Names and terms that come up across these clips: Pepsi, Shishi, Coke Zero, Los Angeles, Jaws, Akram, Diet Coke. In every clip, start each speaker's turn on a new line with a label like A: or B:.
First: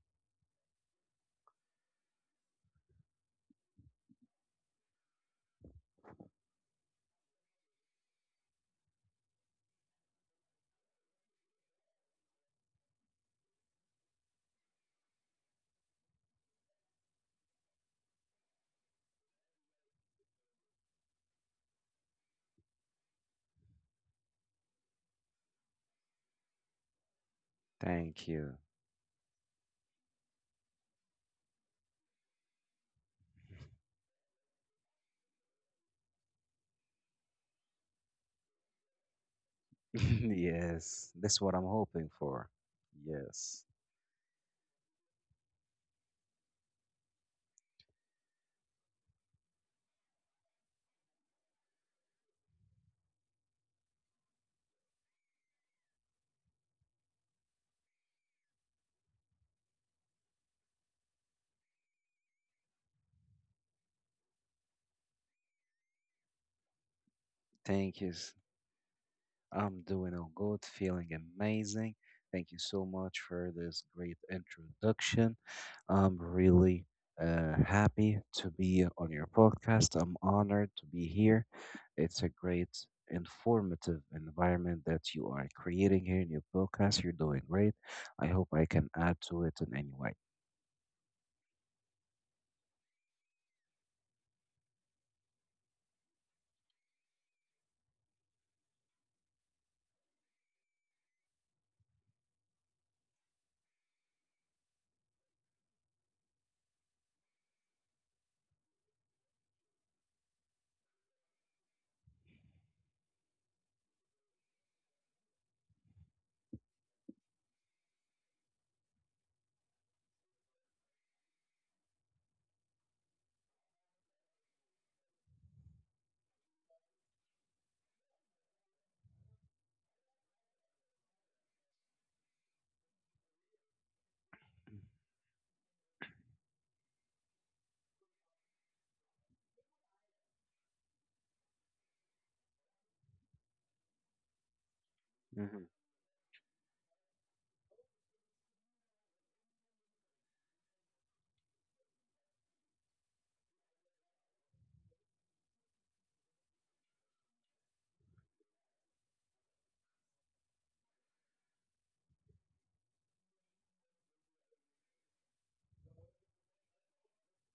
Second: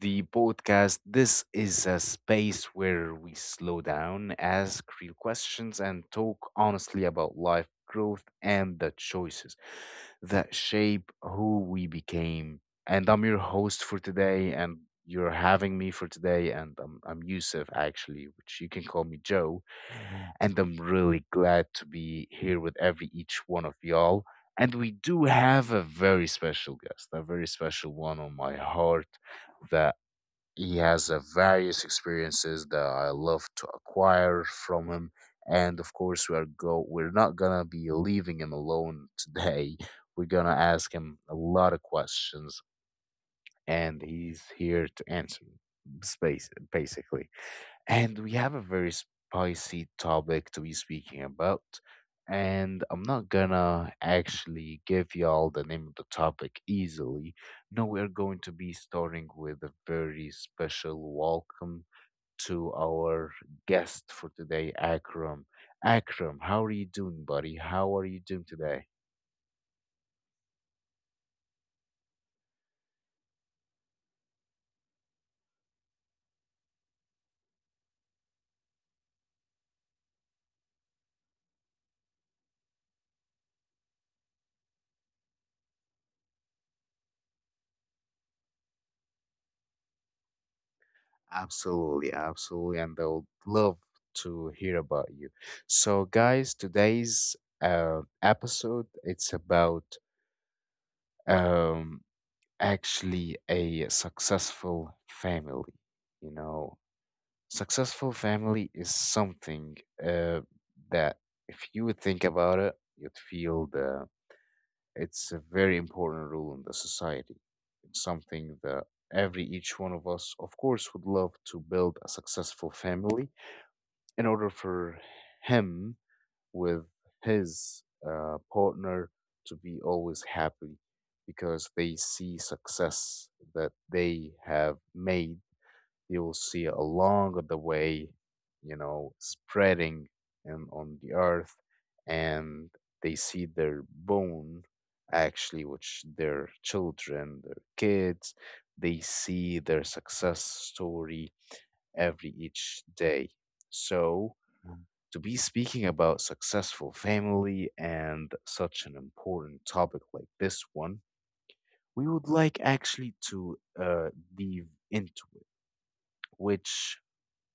A: the podcast. This is a space where we slow down, ask real questions, and talk honestly about life, growth, and the choices that shape who we became. And I'm your host for today, and you're having me for today. And I'm Yusuf, actually, which you can call me Joe. And I'm really glad to be here with every each one of y'all, and we do have a very special guest, a very special one
B: Thank
A: on my
B: you.
A: heart that he has a various experiences that I love to acquire from him. And of course, we are go we're not gonna be leaving him alone today. We're gonna ask
B: Yes,
A: him a
B: that's what I'm
A: lot of
B: hoping for.
A: questions,
B: Yes.
A: and he's here to answer. Space, basically. And we have a very spicy topic to be speaking about. And I'm not gonna actually give y'all the name of the topic easily. No, we're going to be starting with a very special welcome to our guest for today, Akram. Akram, how are you doing, buddy? How
B: Thank
A: are
B: you.
A: you doing today?
B: I'm doing all good, feeling amazing. Thank you so much for this great introduction. I'm really happy to be on your podcast. I'm honored to be here. It's a great informative environment that you are creating here in your podcast. You're doing great. I hope I can add to it in any way.
A: Absolutely, absolutely. And I would love to hear about you. So, guys, today's episode. It's about um, actually a successful family. You know, successful family is something uh, that if you would think about it, you'd feel the it's a very important rule in the society. It's something that every each one of us, of course, would love to build a successful family in order for him with his partner to be always happy because they see success that they have made. They will see along the way, you know, spreading and on the earth, and they see their bone
B: hmm
A: actually, which their children, their kids, they see their success story every each day. So to be speaking about successful family and such an important topic like this one, we would like actually to dive into it, which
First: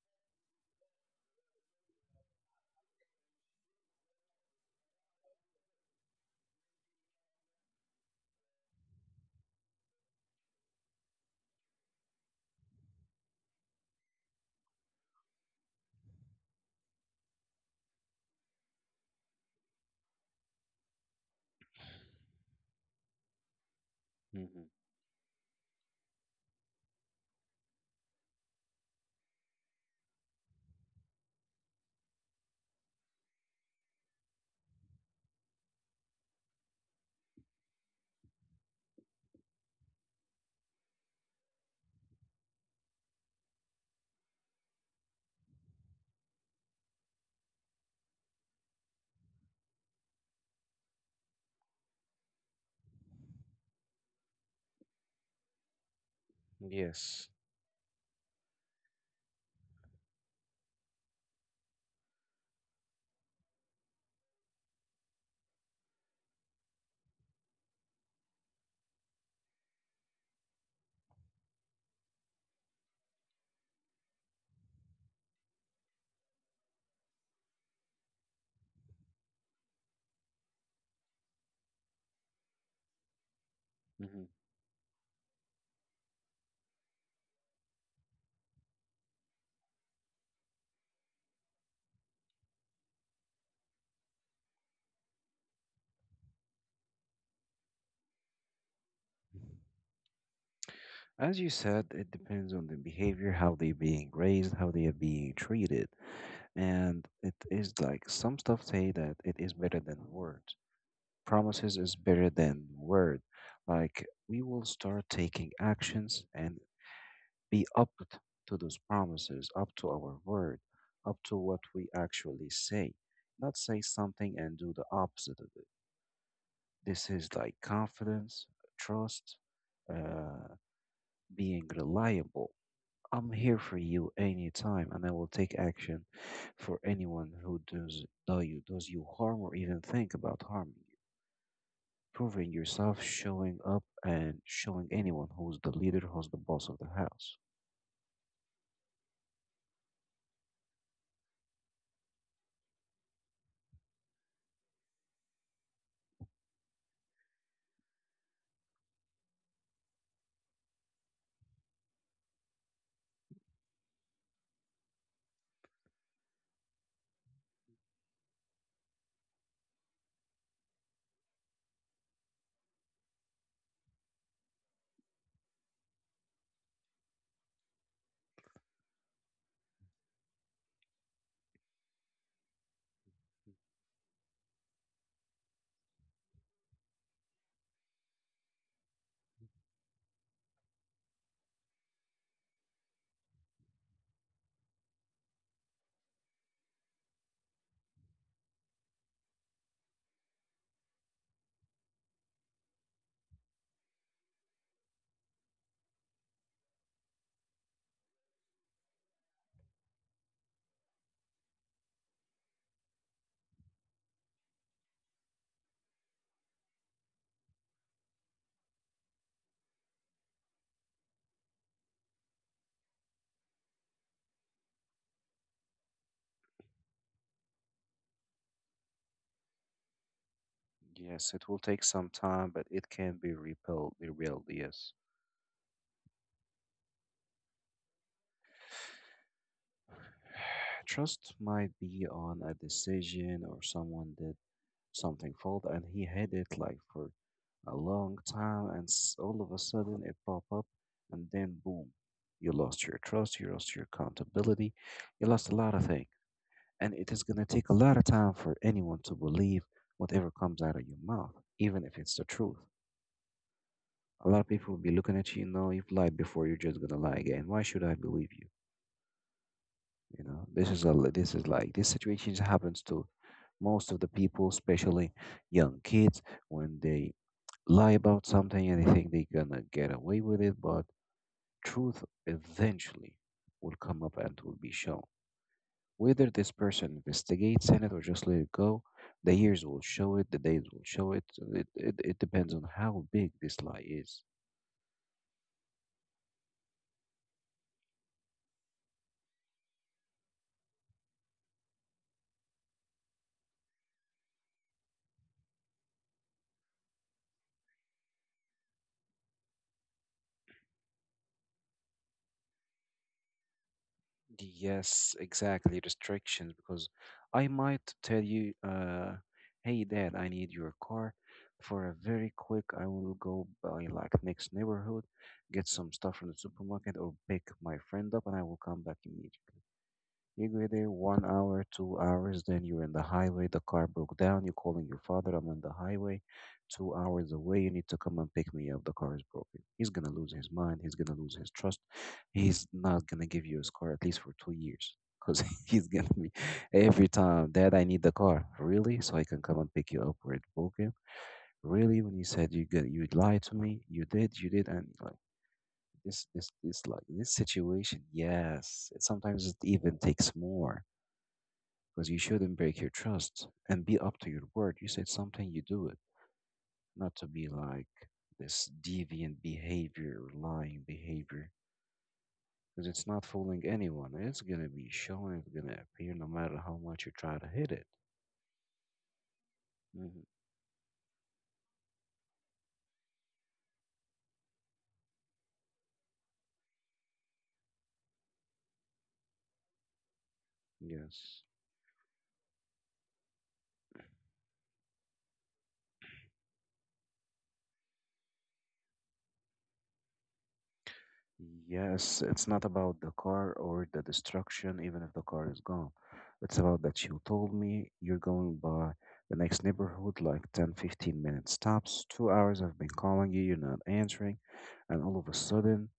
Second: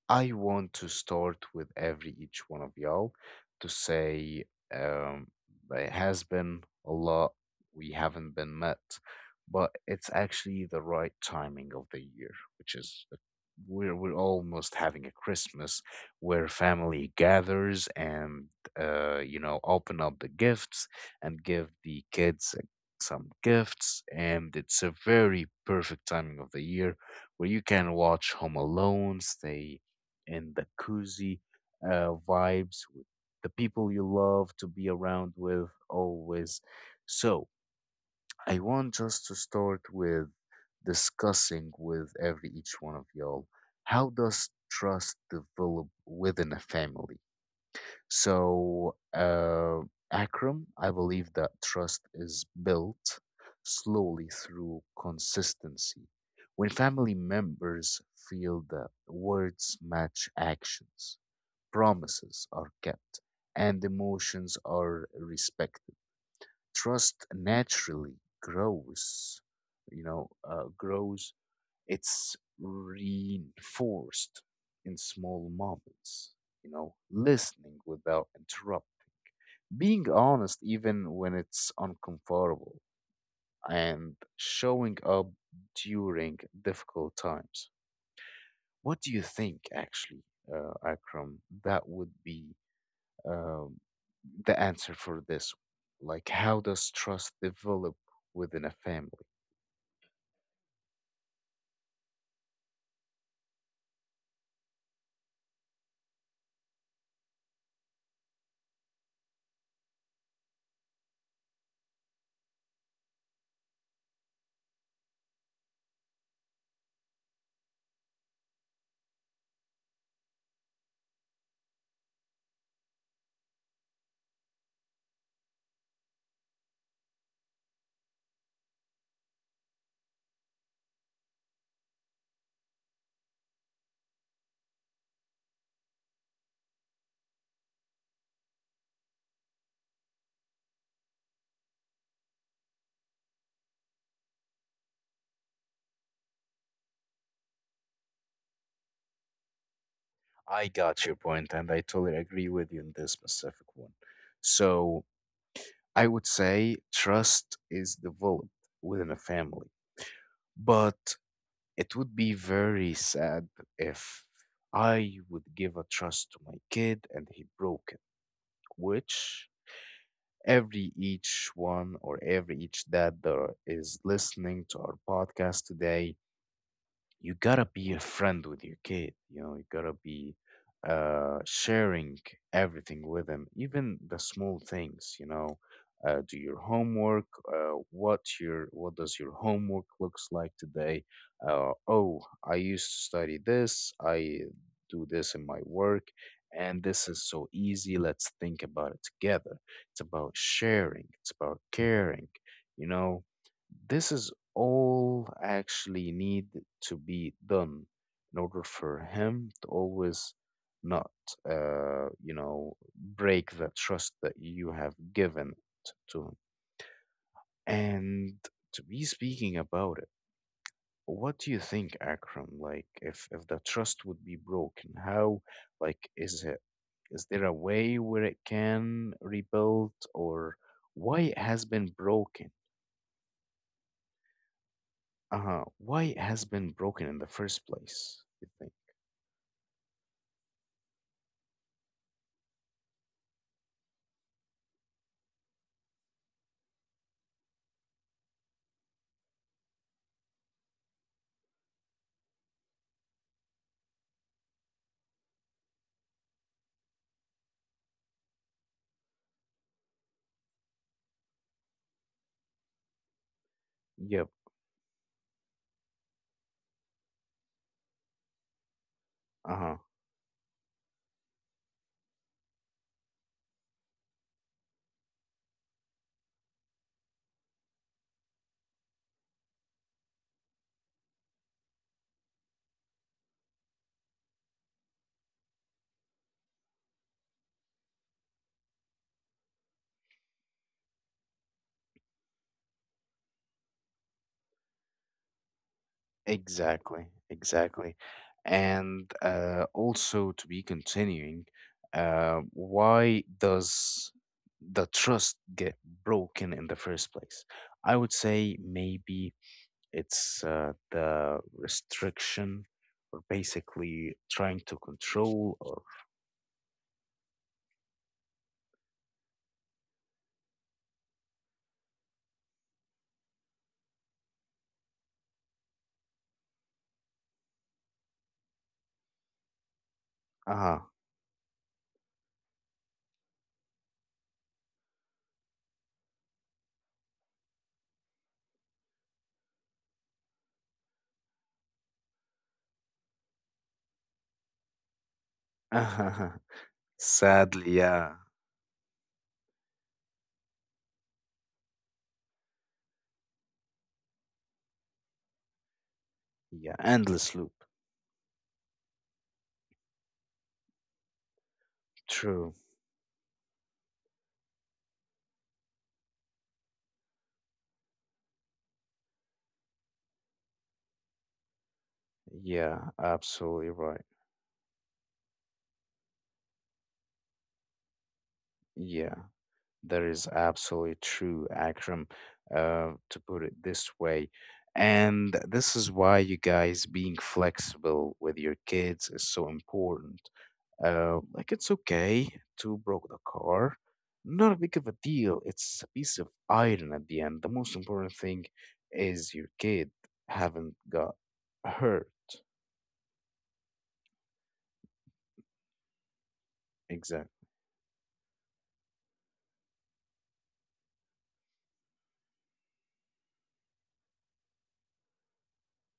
A: I want to start with every each one of y'all to say um, it has been a lot. We haven't been met, but it's actually the right timing of the year, which is we're almost having a Christmas where family gathers and you know, open up the gifts and give the kids some gifts, and
B: hmm
A: it's a very perfect timing of the year where you can watch Home Alone, stay and the cozy vibes with the people you love to be around with always. So I want just to start with discussing with every each one of y'all, how does trust develop within a family? So, Akram, I believe that trust is built slowly through consistency. When family
B: Yes.
A: members feel that words match actions, promises are kept, and emotions are respected. Trust naturally grows, grows. It's reinforced in small moments, you know, listening without interrupt, being honest even when it's uncomfortable, and showing up during difficult times. What do you think, actually, Akram, that would be um, the answer for this. Like, how does trust develop within a family?
B: As you said, it depends on the behavior, how they're being raised, how they are being treated. And it is like some stuff say that it is better than words. Promises is better than word. Like we will start taking actions and be up to those promises, up to our word, up to what we actually say. Not say something and do the opposite of it. This is like confidence, trust, uh, being reliable. I'm here for you anytime, and I will take action for anyone who does you harm or even think about harming you. Proving yourself, showing up, and showing anyone who's the leader, who's the boss of the house.
A: I got your point, and I totally agree with you in this specific one. So, I would say trust is developed within a family, but it would be very sad if I would give a trust to my kid and he broke it, which every each one or every each dad that is listening to our podcast today, you gotta be a friend with your kid. You know, you gotta be sharing everything with them, even the small things. You know, do your homework, what does your homework looks like today? Oh, I used to study this. I do this in my work, and this is so easy. Let's think about it together. It's about sharing, it's about caring, you know. This is all actually need to be done in order for him to always not, you know, break the trust that you have given to him. And to be speaking about it, what do you think, Akram? Like, if the trust would be broken, how, like, is it? Is there a way where it can rebuild, or why
B: Yes,
A: it
B: it will
A: has
B: take
A: been
B: some time,
A: broken?
B: but it can be rebuilt. Rebuilt, yes.
A: Uh huh. Why it has been broken in the first place, you think?
B: Trust might be on a decision or someone did something fault and he had it like for a long time, and all of a sudden it pop up, and then boom, you lost your trust, you lost your accountability, you lost a lot of things, and it is gonna take a lot of time for anyone to believe whatever comes out of your mouth, even if it's the truth. A
A: Yep.
B: lot of people will be looking at you, no, you've lied before, you're just gonna lie again. Why should I believe you?
A: Uh-huh.
B: You know, this is like this situation happens to most of the people, especially young kids, when they lie about something and they think they're gonna get away with it, but truth eventually will come up and will be shown. Whether this person investigates in it or just let it go, the years will show it, the days will show it. It depends on how big this lie is.
A: Exactly. Exactly. And also to be continuing, why does the trust get broken in the first place? I would say maybe it's the restriction or basically trying to
B: Yes,
A: control
B: exactly.
A: or
B: Restrictions, because I might tell you, hey, dad, I need your car for a very quick. I will go by like next neighborhood, get some stuff from the supermarket, or pick my friend up, and I will come back immediately. You go there 1 hour, 2 hours, then you're in the highway, the car broke down, you're calling your father, I'm on the highway, 2 hours away, you need to come and pick me up, the car is broken. He's gonna lose his mind, he's gonna lose his trust, he's not gonna give you his car at least for 2 years. Because he's gonna
A: uh-huh.
B: be every time,
A: Sadly,
B: Dad, I need the
A: yeah.
B: car. Really? So I can come and pick you up where it's broken. Really? When you said you lied to me, you did, and like this this
A: Yeah,
B: this like this
A: endless loop.
B: situation, yes. It sometimes it even takes more because you
A: True.
B: shouldn't break your trust and be up to your word. You said something, you do it, not to be like this deviant behavior, lying behavior, because
A: Yeah,
B: it's not fooling
A: absolutely right.
B: anyone. It's gonna be showing, it's gonna appear no matter how much you try to hit it.
A: Yeah. That
B: hmm
A: is absolutely true, Akram, to put it this way. And this is why you guys being flexible with your kids is so important.
B: Yes.
A: Like, it's okay to broke the car. Not big of a deal. It's a piece of iron at the end. The most important thing is your kid haven't got hurt.
B: Yes, it's not about the car or the destruction, even if the car is gone. It's about that you
A: Exactly.
B: told me you're going by the next neighborhood, like 10, 15-minute stops. 2 hours I've been calling you, you're not answering. And all of a sudden,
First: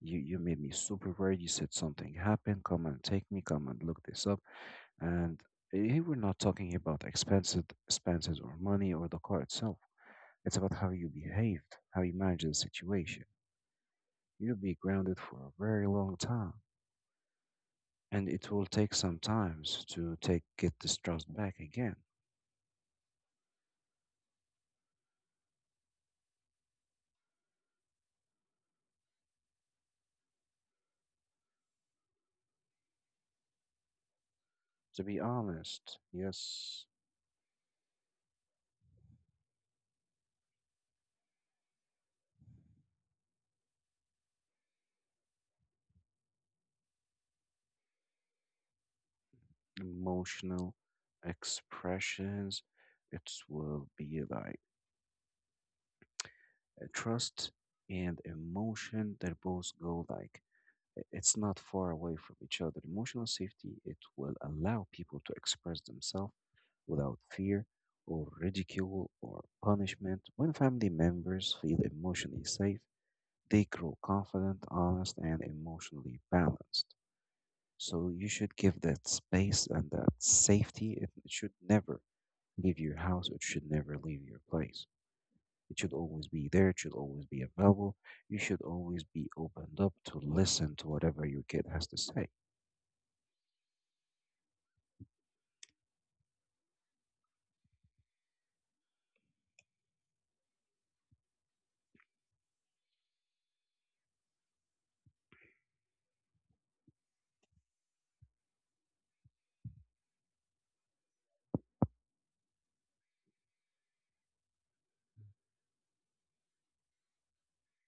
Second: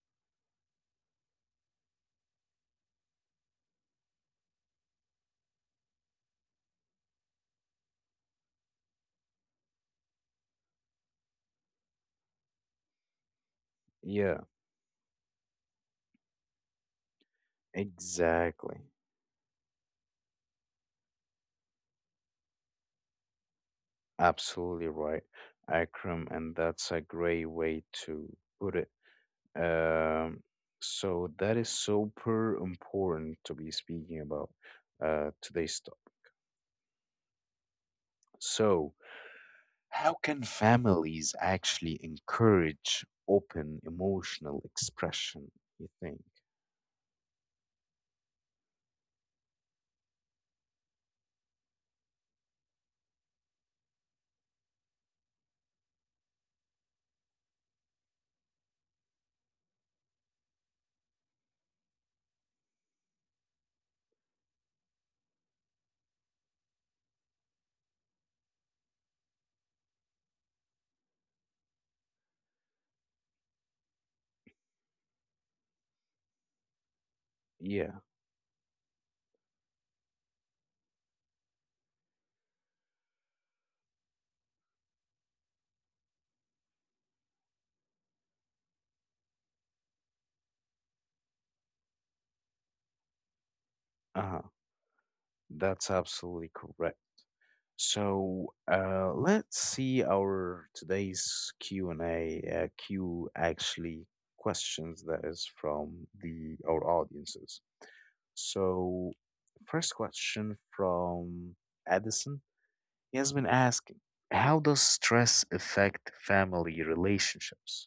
B: you made me super worried. You said something happened. Come and take me. Come and look this up. And here we're not talking about expenses, expenses or money or the car itself. It's about how you behaved, how you managed the situation.
A: Yeah,
B: You'll be grounded for a very long time. And it will
A: exactly.
B: take some times to take get this trust back again,
A: Absolutely right, Akram, and that's a great way to put it. Um, so that is super important to be speaking about
B: to be
A: today's
B: honest,
A: talk.
B: yes.
A: So, how can families actually encourage open emotional expression, you think?
B: Emotional expressions, it will be like trust and emotion, they both go like, it's not far away from each other. Emotional safety, it will allow people to express themselves without fear or ridicule or punishment. When family members feel emotionally safe, they grow confident, honest, and emotionally balanced.
A: Yeah,
B: So you should give that space and that safety. It should never leave your house. It should never leave your place. It should always be there. It should always be available. You should always be opened up to listen to whatever your kid has to say.
A: uh-huh, that's absolutely correct. So, let's see our today's Q and A, Q actually questions that is from the our audiences. So, first question from Addison. He has been asking, how does stress affect family relationships?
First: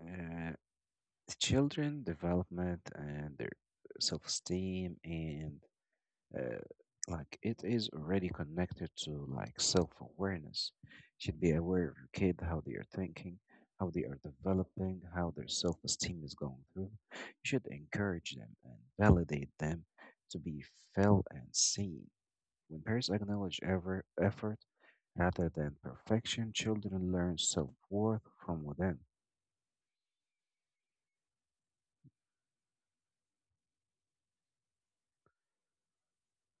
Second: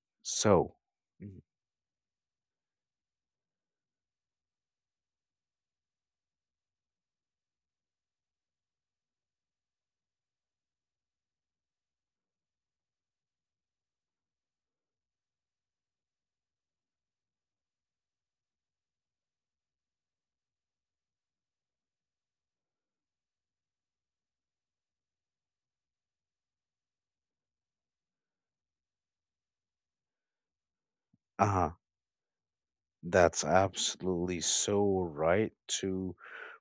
B: Uh,
A: So,
B: children development and their self-esteem and uh, like it is already connected to like self-awareness. Should be aware of your kid, how they are thinking, how they are developing, how their self-esteem is going through. You should encourage them and validate them to be felt and seen. When parents acknowledge ever effort rather than perfection, children learn self-worth from within.
A: uh huh, that's absolutely so right to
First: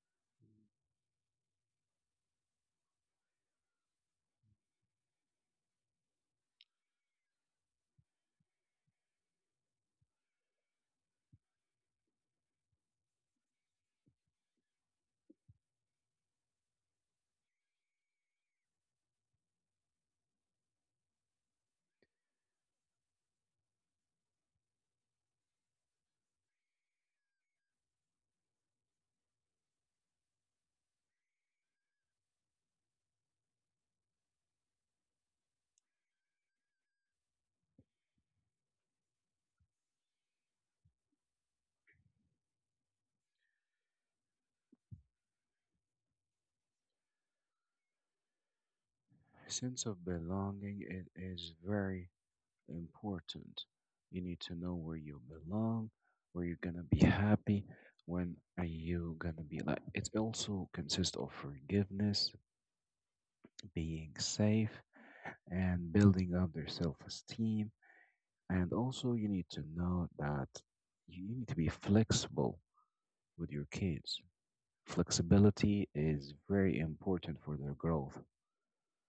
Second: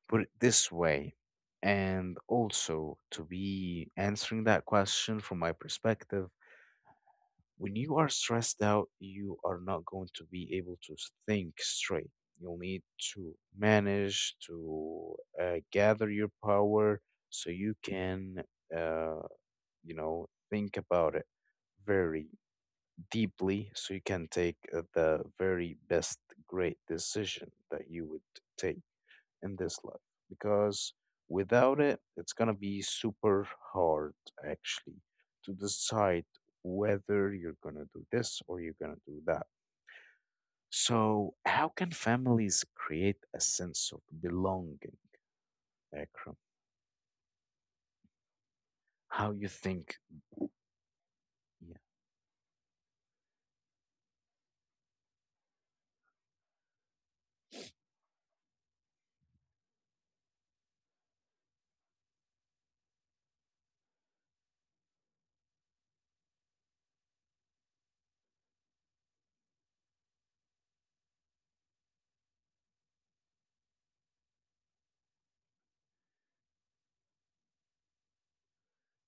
A: put it this way. And also, to be answering that question from my perspective, when you are stressed out, you are not going to be able to think straight. You'll need to manage to gather your power so you can, uh, you know, think about it very deeply, so you can take the very best great decision that you would take in this life, because without it, it's gonna be super hard actually to decide whether you're gonna do this or you're gonna do that. So, how can families create a sense of belonging, Akram? How you
B: Sense
A: think?
B: of belonging, it is
A: Yeah,
B: very important. You need to know where you belong, where you're gonna be happy, when are you gonna be like. It also consists of forgiveness, being safe, and building up their self-esteem. And also, you need to know that you need to be flexible with your kids. Flexibility is very important for their growth.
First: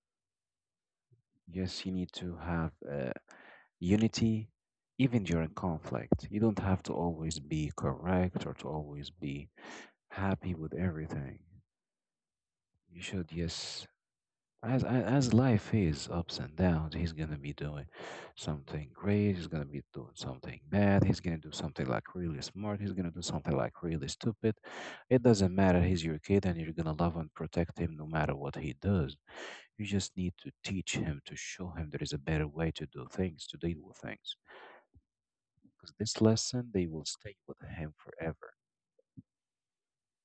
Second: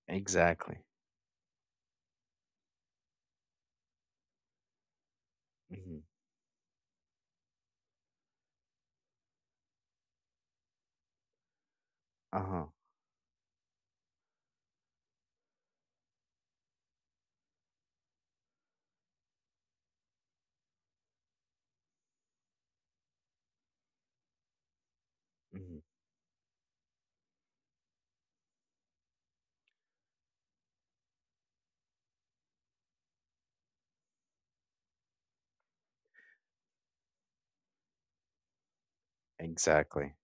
A: exactly.
B: Yes, you need to have unity even during
A: Hmm.
B: conflict. You don't have to always be correct or to always be happy with everything.
A: Uh-huh.
B: You should, yes, as life is ups and downs, he's gonna be doing something great, he's gonna be doing something bad, he's gonna do something like really smart, he's gonna do something like really stupid. It doesn't
A: Hmm.
B: matter, he's your kid and you're gonna love and protect him no matter what he does. You just need to teach him, to show him there is a better way to do things, to deal with things. Because this lesson, they will stay with him forever.
A: Exactly.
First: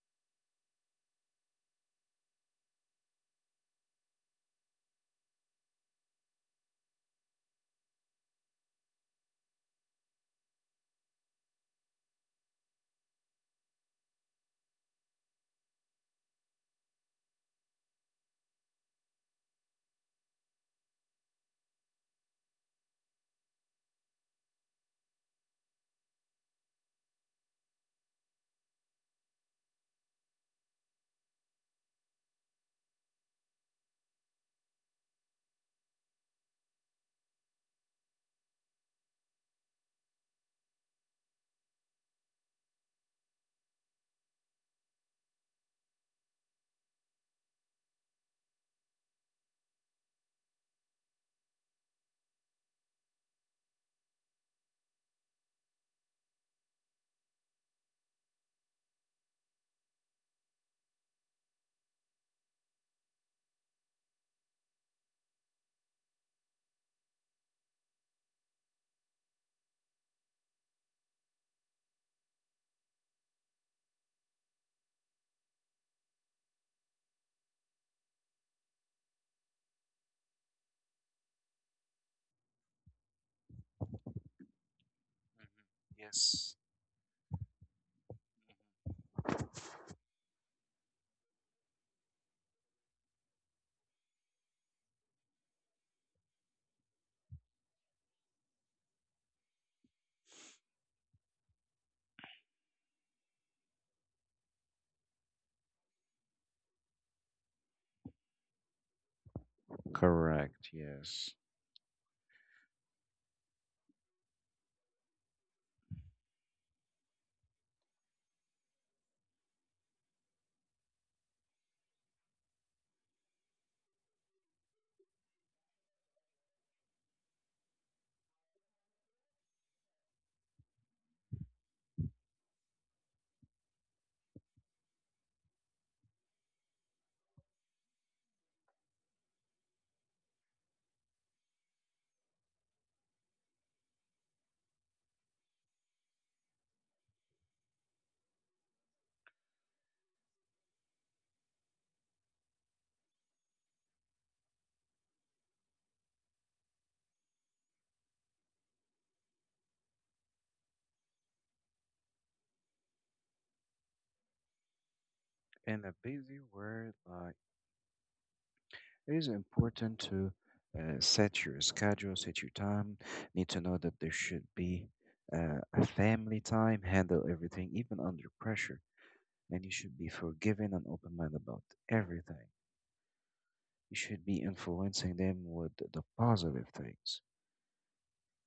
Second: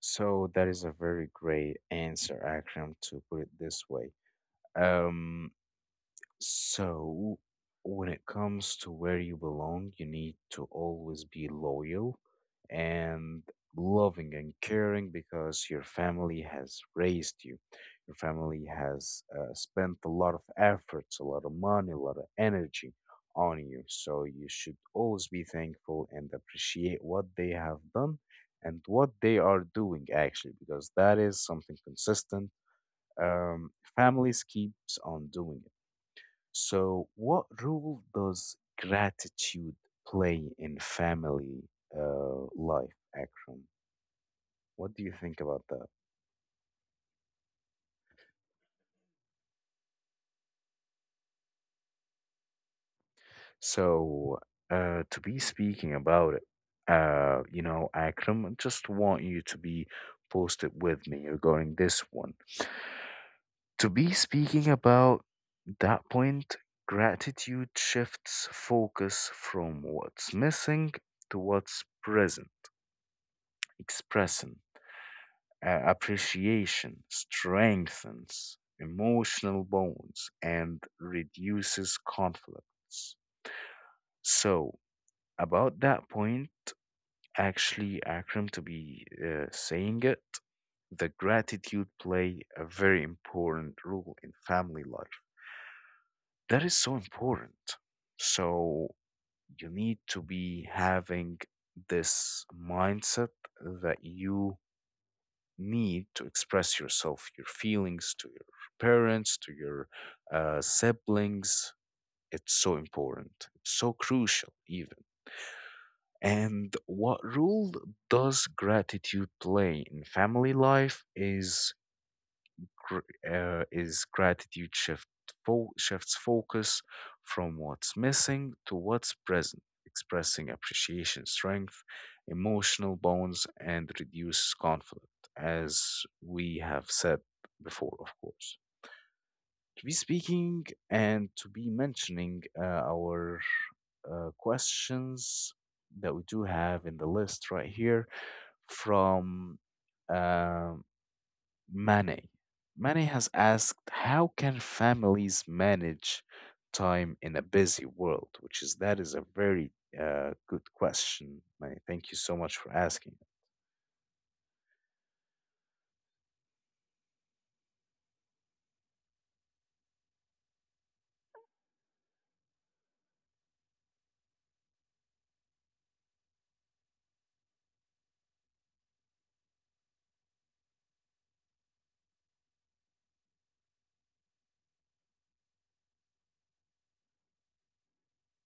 A: So that is a very great answer, Akram, to put it this way. Um, So, when it comes to where you belong, you need to always be loyal and loving and caring, because your family has raised you. Your family has spent a lot of efforts, a lot of money, a lot of energy on you. So, you should always be thankful and appreciate what they have done and what they are doing, actually, because that is something consistent. Families keeps on doing. So, what role does gratitude play in family life, Akram? What do you think about that? So, to be speaking about it, you know, Akram, I just want you to be posted with me regarding this one. To be speaking about that point, gratitude shifts focus from what's missing to what's present, expressing appreciation strengthens emotional bonds and reduces conflicts. So,
B: Mhm.
A: about that point,
B: Yes.
A: actually, Akram, to be saying it, the gratitude play a very important role in family life. That is so important. So, you need to be having this mindset that you need to express yourself, your feelings to your parents, to your
B: Correct, yes.
A: siblings. It's so important, it's so crucial, even. And what role does gratitude play in family life is gr- gratitude shifts focus from what's missing to what's present, expressing appreciation, strength, emotional bonds, and reduces conflict, as we have said before, of course. To be speaking and to be mentioning our questions that we do have in the list right here from. um Mane. Mane has asked, how can families manage time in a busy world? Which is, that is a very good question, Mane. Thank you so much for asking.
B: In a busy world, like it is important to set your schedule, set your time. Need to know that there should be a family time, handle everything, even under pressure. And you should be forgiving and open minded about everything. You should be influencing them with the positive things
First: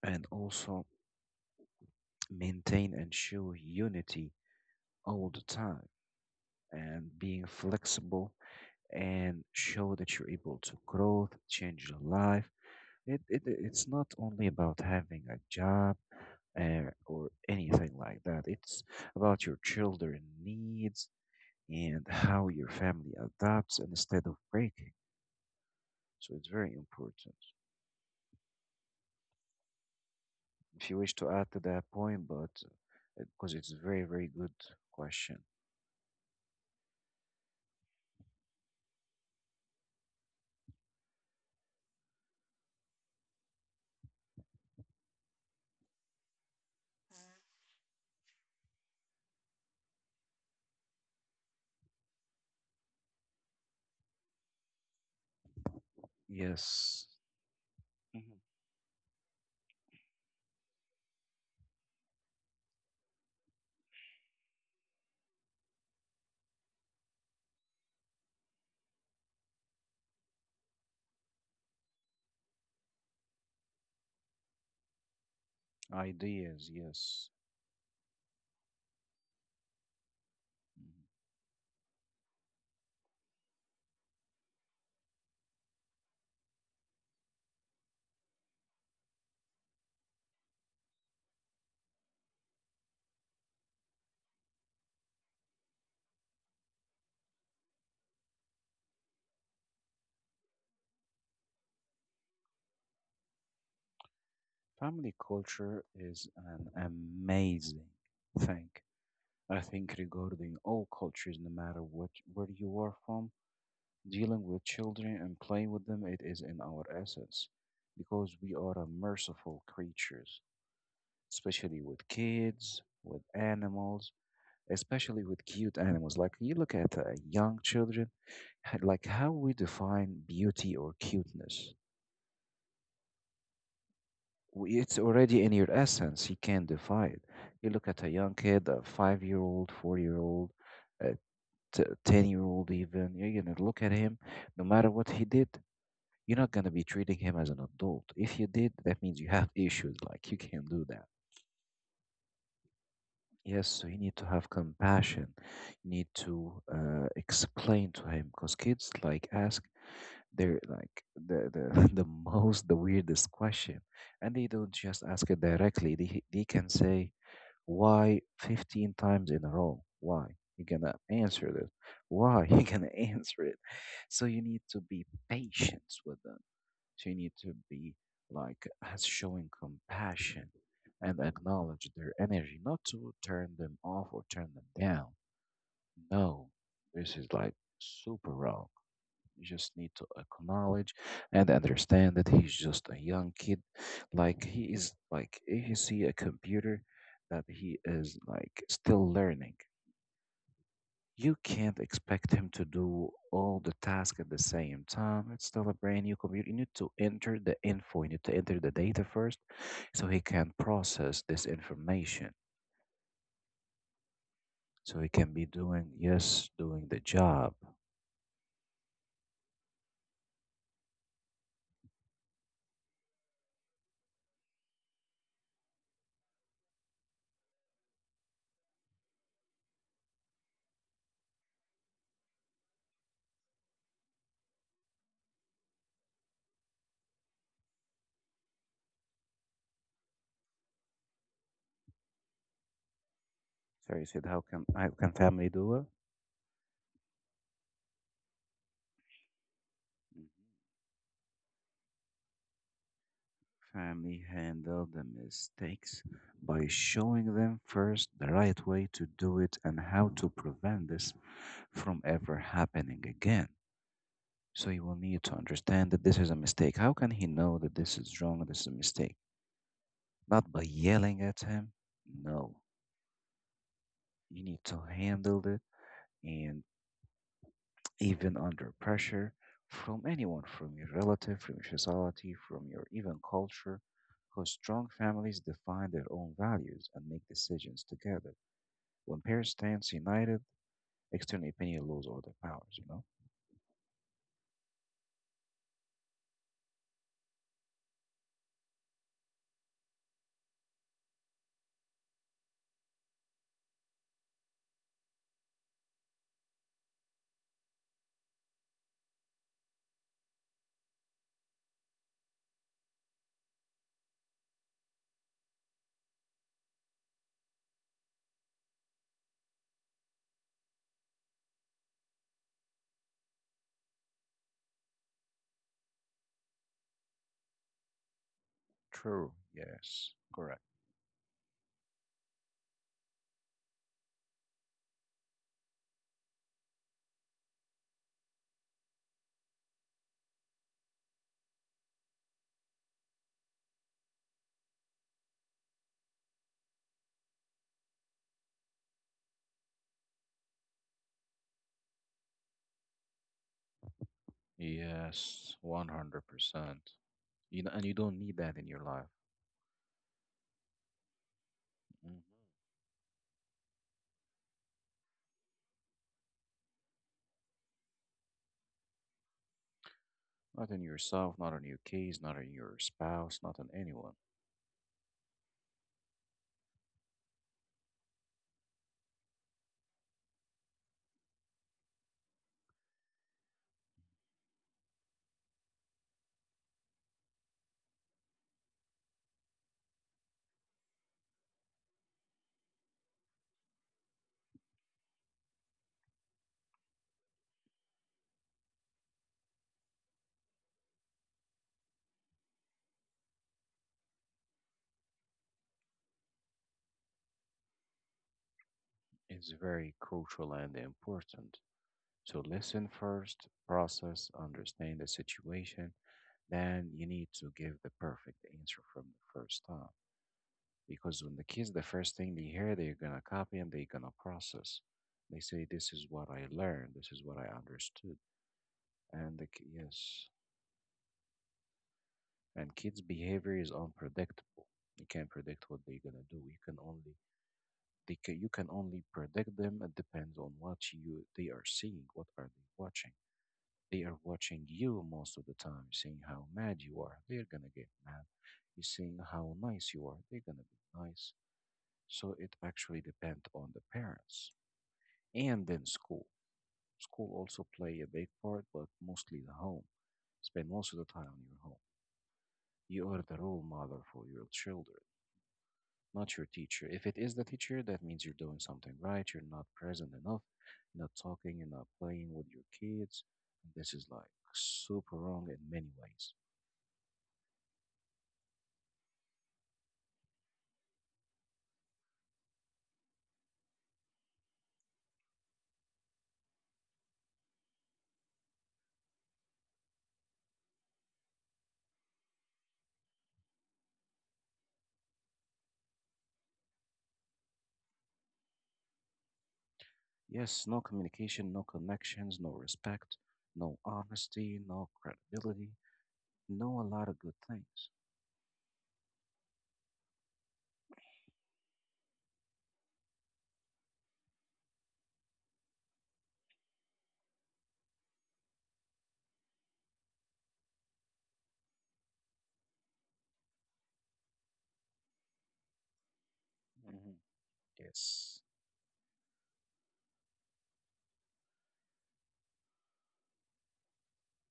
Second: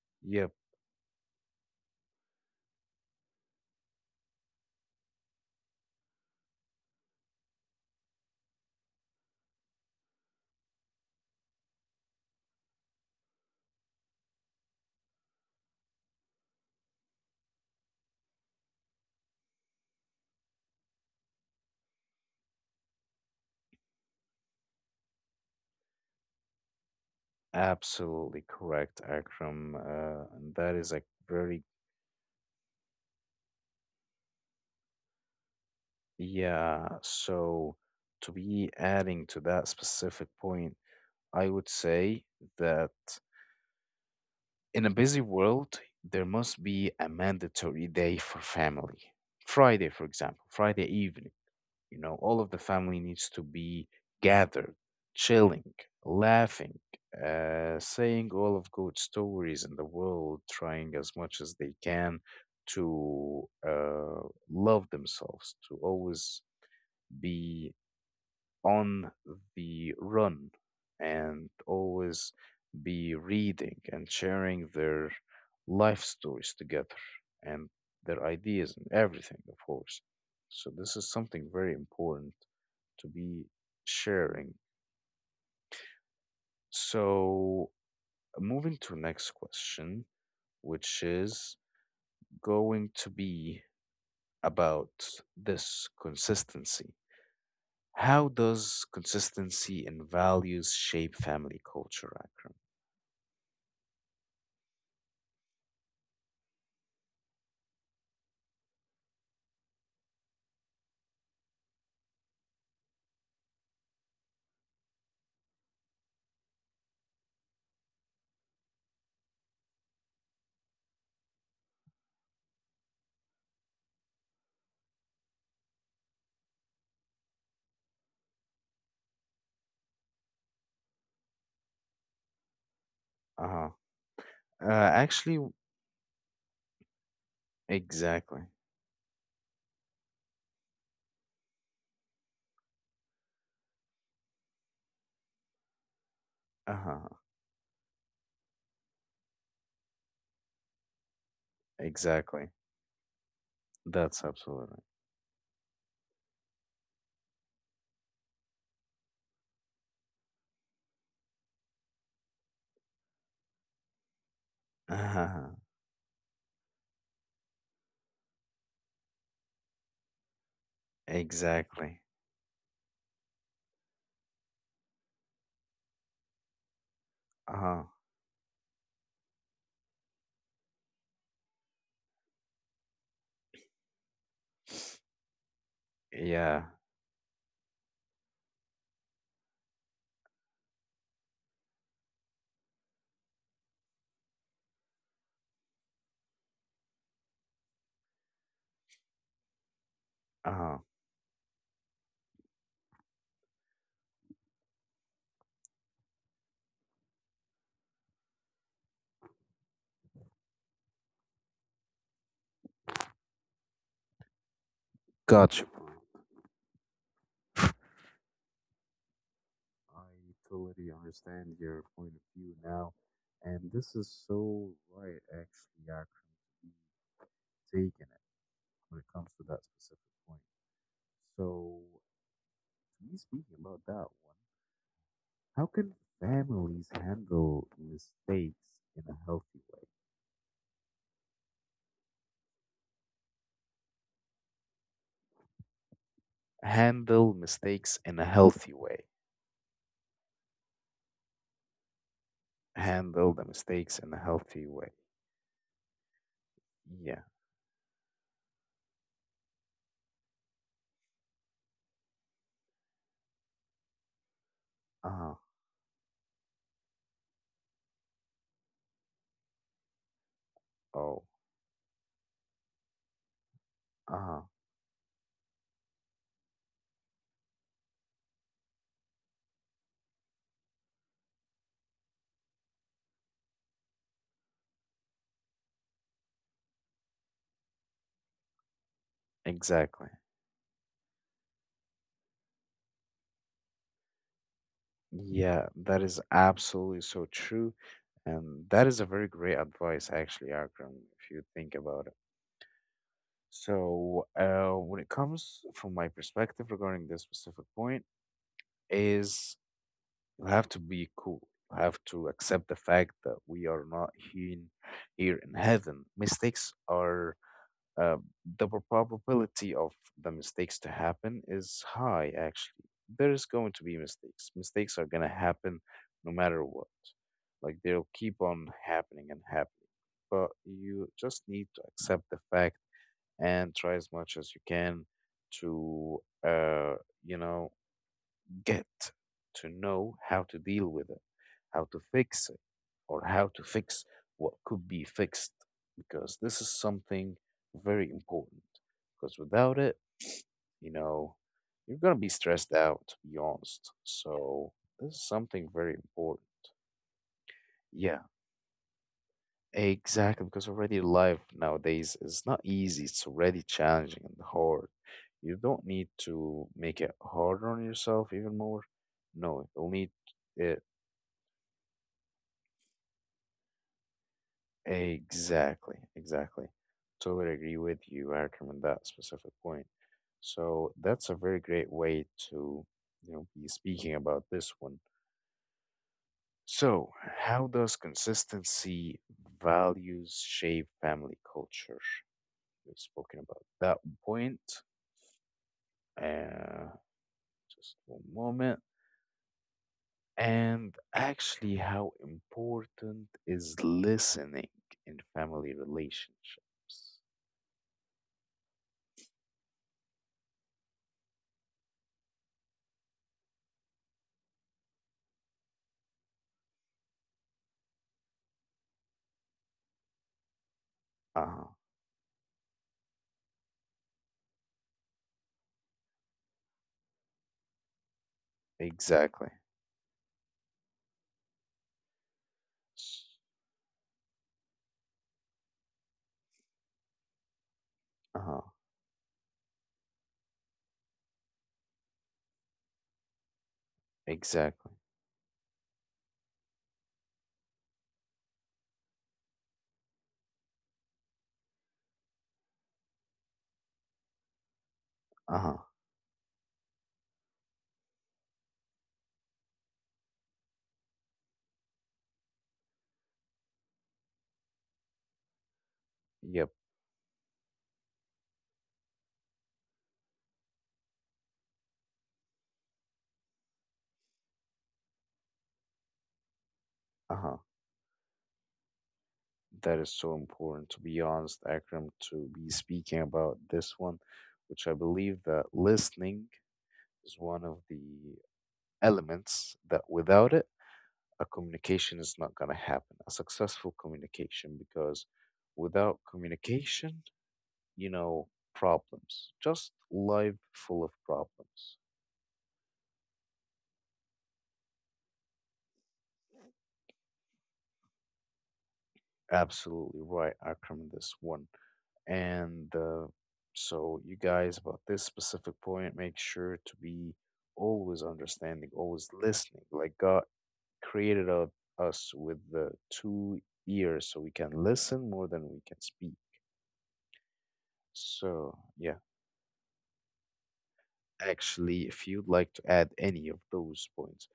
B: and
A: Yep,
B: also maintain and show unity all the time and being flexible and show that you're able to grow, change your life. It's not only about having a job or anything like that. It's about your children needs and how your family adapts instead of breaking. So it's very important.
A: absolutely correct, Akram. And that
B: If
A: is
B: you
A: a
B: wish to add to
A: very,
B: that point, but because it's a very, very good question.
A: yeah. So, to be adding to that specific point, I would say that in a busy world, there must be a mandatory day for family. Friday, for example, Friday evening. You know, all of the family needs to be gathered, chilling, laughing,
B: Yes.
A: saying
B: Mhm.
A: all of good stories in the world, trying as much as they can to love themselves, to always be on the run and always be reading and sharing their life stories
B: Ideas,
A: together
B: yes.
A: and their ideas and everything, of course. So, this
B: Mhm.
A: is something very important to be sharing. So, moving to next question, which is going to be about this consistency. How does consistency in values shape family culture, Akram?
B: Family culture is an amazing thing. I think regarding all cultures, no matter what where you are from, dealing with children and playing with them, it is in our essence because we are a merciful creatures, especially with kids, with animals, especially with cute animals. Like you look at young children, like how we define beauty or cuteness.
A: Uh-huh. Uh,
B: It's
A: actually,
B: already in
A: w-
B: your essence. You can't define it. You look at a young
A: exactly.
B: kid, a five-year-old, four-year-old, a ten-year-old, even. You're gonna look at him, no matter what he did. You're not gonna be
A: Uh-huh.
B: treating him as an adult. If you did, that means you have issues. Like you can't do that.
A: Exactly.
B: Yes, so you need
A: That's
B: to have
A: absolutely.
B: compassion. You need to explain to him because kids like ask, they're like the weirdest question and they don't just ask it
A: Uh-huh.
B: directly, they can say why 15 times in a row, why, you gonna answer this,
A: Exactly.
B: why, you gonna answer it. So you need to be patient with them. So you need to
A: Uh-huh.
B: be like as showing compassion and acknowledge their energy, not to turn them off or turn them down. No,
A: Yeah.
B: this is like super wrong. You just need to acknowledge and understand that he's just a young kid. Like he is like if you see a computer that he is like still learning.
A: Uh-huh.
B: You can't expect him to do all the tasks at the same time. It's still a brand new computer. You need to enter the info. You need to enter the data first so he can process this information. So he can be
A: Gotcha.
B: doing, yes, doing the job.
A: I totally understand your point of view now, and this is so right, actually, Akram, you taken it when it comes to that specific point. So, to me speaking about that one, how can families handle mistakes in a healthy way?
B: So you said how can family do it?
A: Handle mistakes in a healthy way. Handle the mistakes in a
B: Family
A: healthy
B: handle
A: way.
B: the mistakes by
A: Yeah.
B: showing them first the right way to do it and how to prevent this from ever happening again. So you will need
A: Uh-huh.
B: to understand that this is a mistake. How can he know that this is wrong, this is a mistake? Not by
A: Oh.
B: yelling at him. No.
A: Uh-huh.
B: You need to handle it and even under pressure from anyone, from your relative, from your society, from your even culture, because strong families define their own values and make decisions together. When parents stand
A: Exactly.
B: united, external opinion lose all their powers, you know?
A: Yeah, that is absolutely so true. And that is a very great advice, actually, Akram, if you think about it. So, when it comes from my perspective regarding this specific point, is you have to be cool. You have to accept the fact that we are not here in heaven. Mistakes are uh, the probability of the mistakes to happen is high, actually. There is going to be mistakes. Mistakes are going to happen no matter what. Like they'll keep on happening
B: True.
A: and happening.
B: Yes.
A: But
B: Correct.
A: you just need to accept the fact and try as much as you can to, uh, you know, get to know how to deal with it, how to fix it, or how to fix what could be fixed, because this is something very important. Because without it, you know, you're gonna be stressed out, to be honest. So this is
B: Yes.
A: something very important.
B: 100%. You know, and you
A: Yeah,
B: don't need that in your life.
A: exactly. Because already life nowadays
B: Mhm.
A: is not easy. It's already challenging and hard. You don't need to make it harder on yourself even more. No, you'll need uh,
B: Not in yourself, not on your kids, not on your spouse, not on anyone.
A: exactly, exactly. Totally agree with you, Akram, on that specific point. So that's a very great way to be speaking about this one. So, how does consistency values shape family culture? We've spoken about that point. Uh, just one moment. And actually, how important is listening in family relationships?
B: It's very crucial and important. So listen first, process, understand the situation. Then you need to give the perfect answer from the first time. Because when the
A: Uh-huh,
B: kids, the first thing they hear, they're gonna copy and they're gonna process. They say, "This is what I learned. This is what I understood." And the,
A: exactly.
B: ki- yes, and kids' behavior is unpredictable. You can't predict what they're gonna do. You can only they can, you
A: Uh-huh.
B: can only predict them. It depends on what you they are seeing. What are they watching? They are watching
A: Exactly.
B: you most of the time, seeing how mad you are. They're gonna get mad. You're seeing how nice you are. They're gonna be nice. So it actually depends on the parents and
A: Uh-huh.
B: then school. School also play a big part, but mostly the home. Spend most of the time on your home. You are the role model for your children, not your
A: Yep.
B: teacher. If it is the teacher, that means you're doing something right. You're not present enough. You're not talking. You're not playing with your kids. This is like super wrong in many ways.
A: Uh-huh. That is so important, to be honest, Akram, to be speaking about this one, which I believe that listening is one of the elements that without it, a communication is not going to happen, a successful communication, because without communication, you know, problems, just life
B: Yes, no
A: full of
B: communication, no
A: problems.
B: connections, no respect, no honesty, no credibility, no a lot of good things.
A: Absolutely right, Akram, this one. And so, you guys, about this specific point, make sure to be always understanding, always listening. Like God created us with the two ears so we can listen more than we can speak.
B: hmm Yes.
A: So, yeah, actually, if you'd like to add any of those points.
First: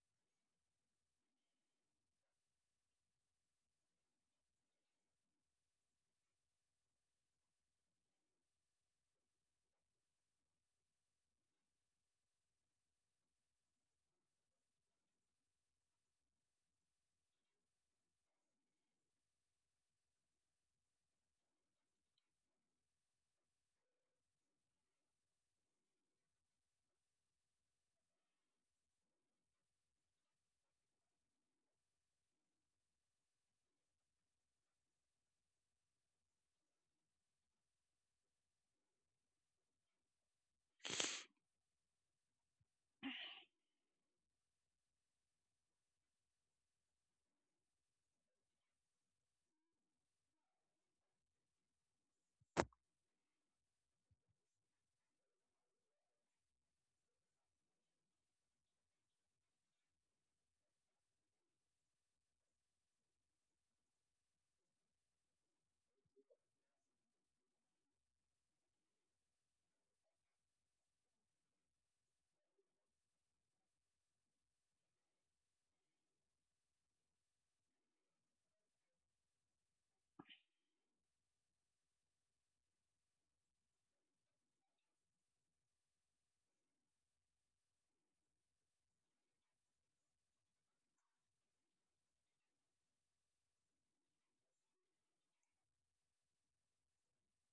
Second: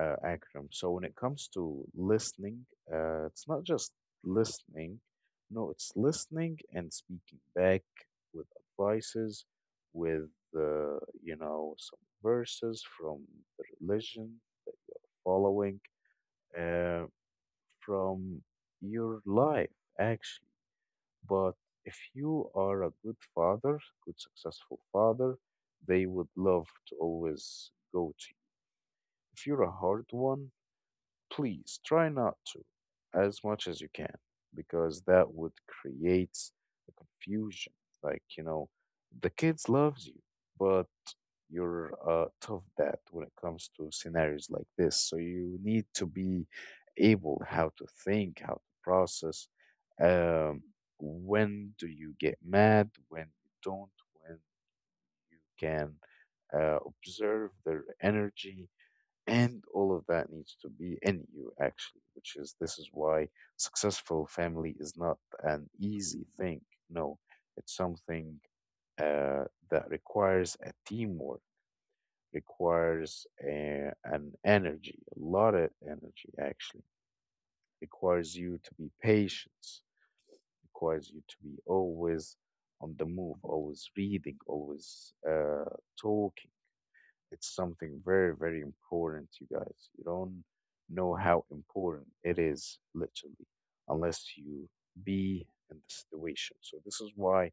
A: Akram. So when it comes to listening, it's not just listening. No, it's listening and speaking back with advices, with some verses from the religion, following uh, from your life actually. But if you are a good father, good successful father, they would love to always go to you. If you're a hard one, please try not to as much as you can because that would create a confusion. Like, you know, the kids loves you, but you're a tough dad when it comes to scenarios like this. So you need to be able how to think, how to process. Um, when do you get mad? When you don't? When you can observe their energy? And all of that needs to be in you, actually, which is this is why successful family is not an easy thing. No, it's something uh, that requires a teamwork, requires an energy, a lot of energy, actually. Requires you to be patient, requires you to be always on the move, always reading, always talking it's something very, very important, you guys. You don't know how important it is, literally, unless you be in the situation. So this is why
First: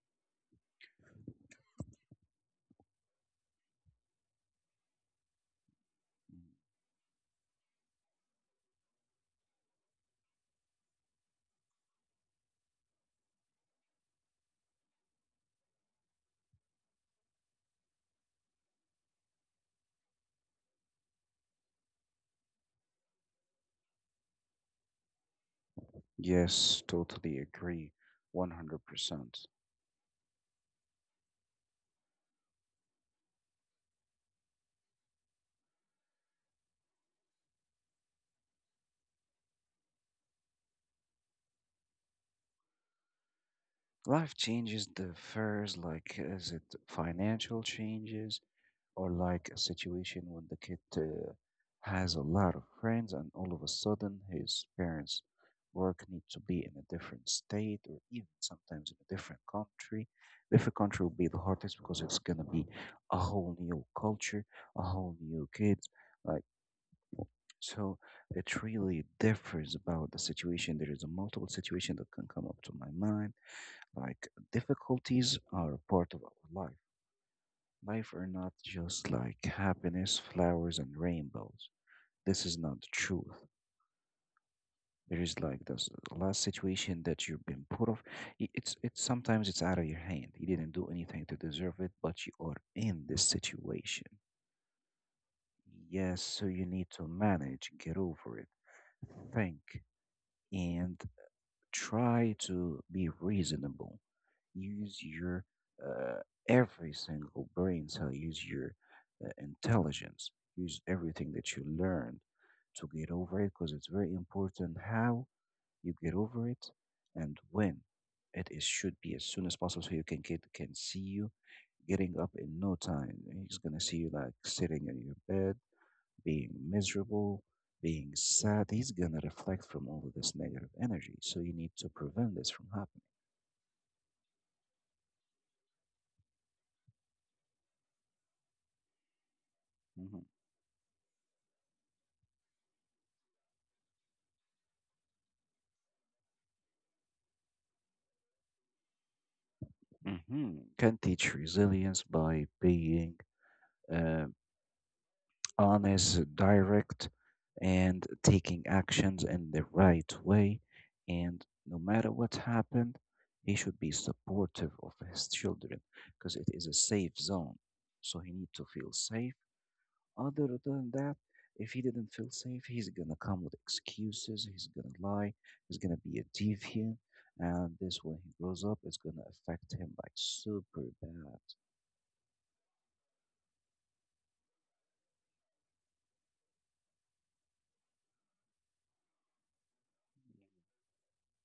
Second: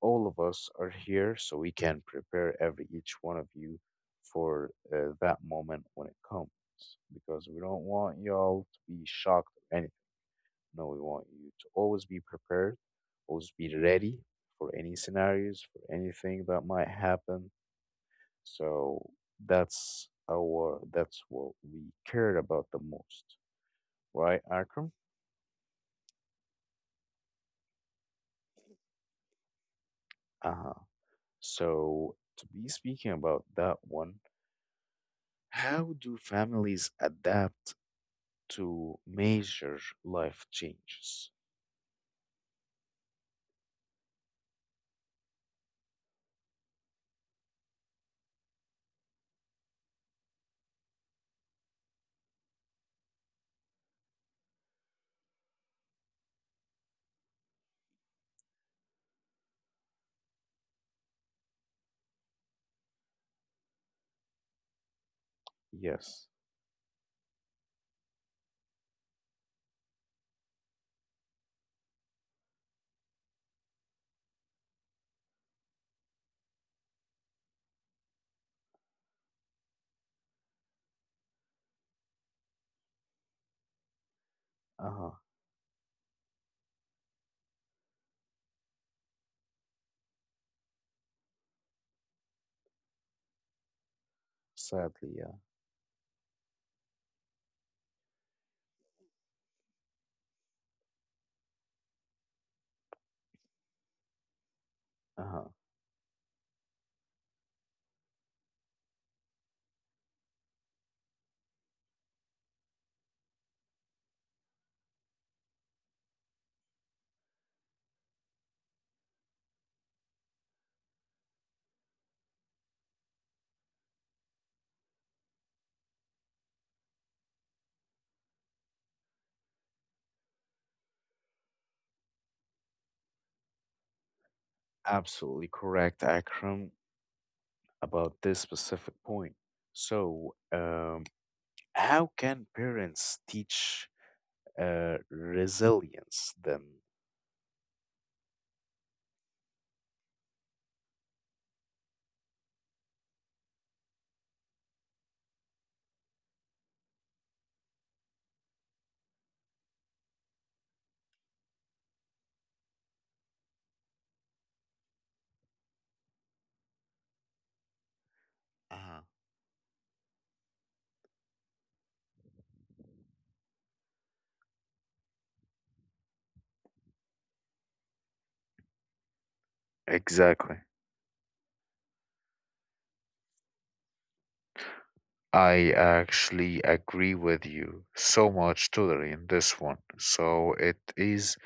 A: all of us are here, so we can prepare every each one of you for that moment when it
B: Mm.
A: comes, because we don't want y'all to be shocked or anything. No, we want you to always be prepared, always be ready for any scenarios, for anything that might happen so that's what we cared about the most, right, Akram?
B: Yes, totally agree. 100%.
A: Uh-huh. So to be speaking about that one, how do families adapt to major life changes?
B: Life changes differs, like is it financial changes or like a situation when the kid has a lot of friends and all of a sudden his parents' work need to be in a different state or even sometimes in a different country. Different country will be the hardest because it's gonna be a whole new culture, a whole new kids.
A: Yes.
B: Like so, it really differs about the situation. There is a multiple situation that can come up to my mind, like difficulties are a part of our life. Life are not just like happiness, flowers, and rainbows. This is not the truth.
A: Uh-huh.
B: There is like this last situation that you've been put of. It's sometimes it's out of your hand. You didn't do anything to deserve it, but you are in this situation.
A: Sadly, yeah.
B: Yes, so you need to manage, get over it, think, and try to be reasonable. Use your
A: Uh-huh.
B: uh, every single brain cell, use your intelligence, use everything that you learned to get over it because it's very important how you get over it and when. It should be as soon as possible so you can see you getting up in no time. He's gonna see you like sitting in your bed being miserable, being sad, he's going to reflect from all of this negative energy. So you need to prevent this from happening.
A: Absolutely correct, Akram, about this specific point.
B: Mhm.
A: So, how can parents teach resilience then?
B: Mhm. Can teach resilience by being uh, honest, direct, and taking actions in the right way. And no matter what happened, he should be supportive of his children because it is a safe zone. So he need to feel
A: Uh-huh.
B: safe. Other than that, if he didn't feel safe, he's gonna come with excuses, he's gonna lie, he's gonna be a deviant, and this when he grows up is gonna affect him like
A: Exactly.
B: super bad.
A: I actually agree with you so much totally in this one. So it is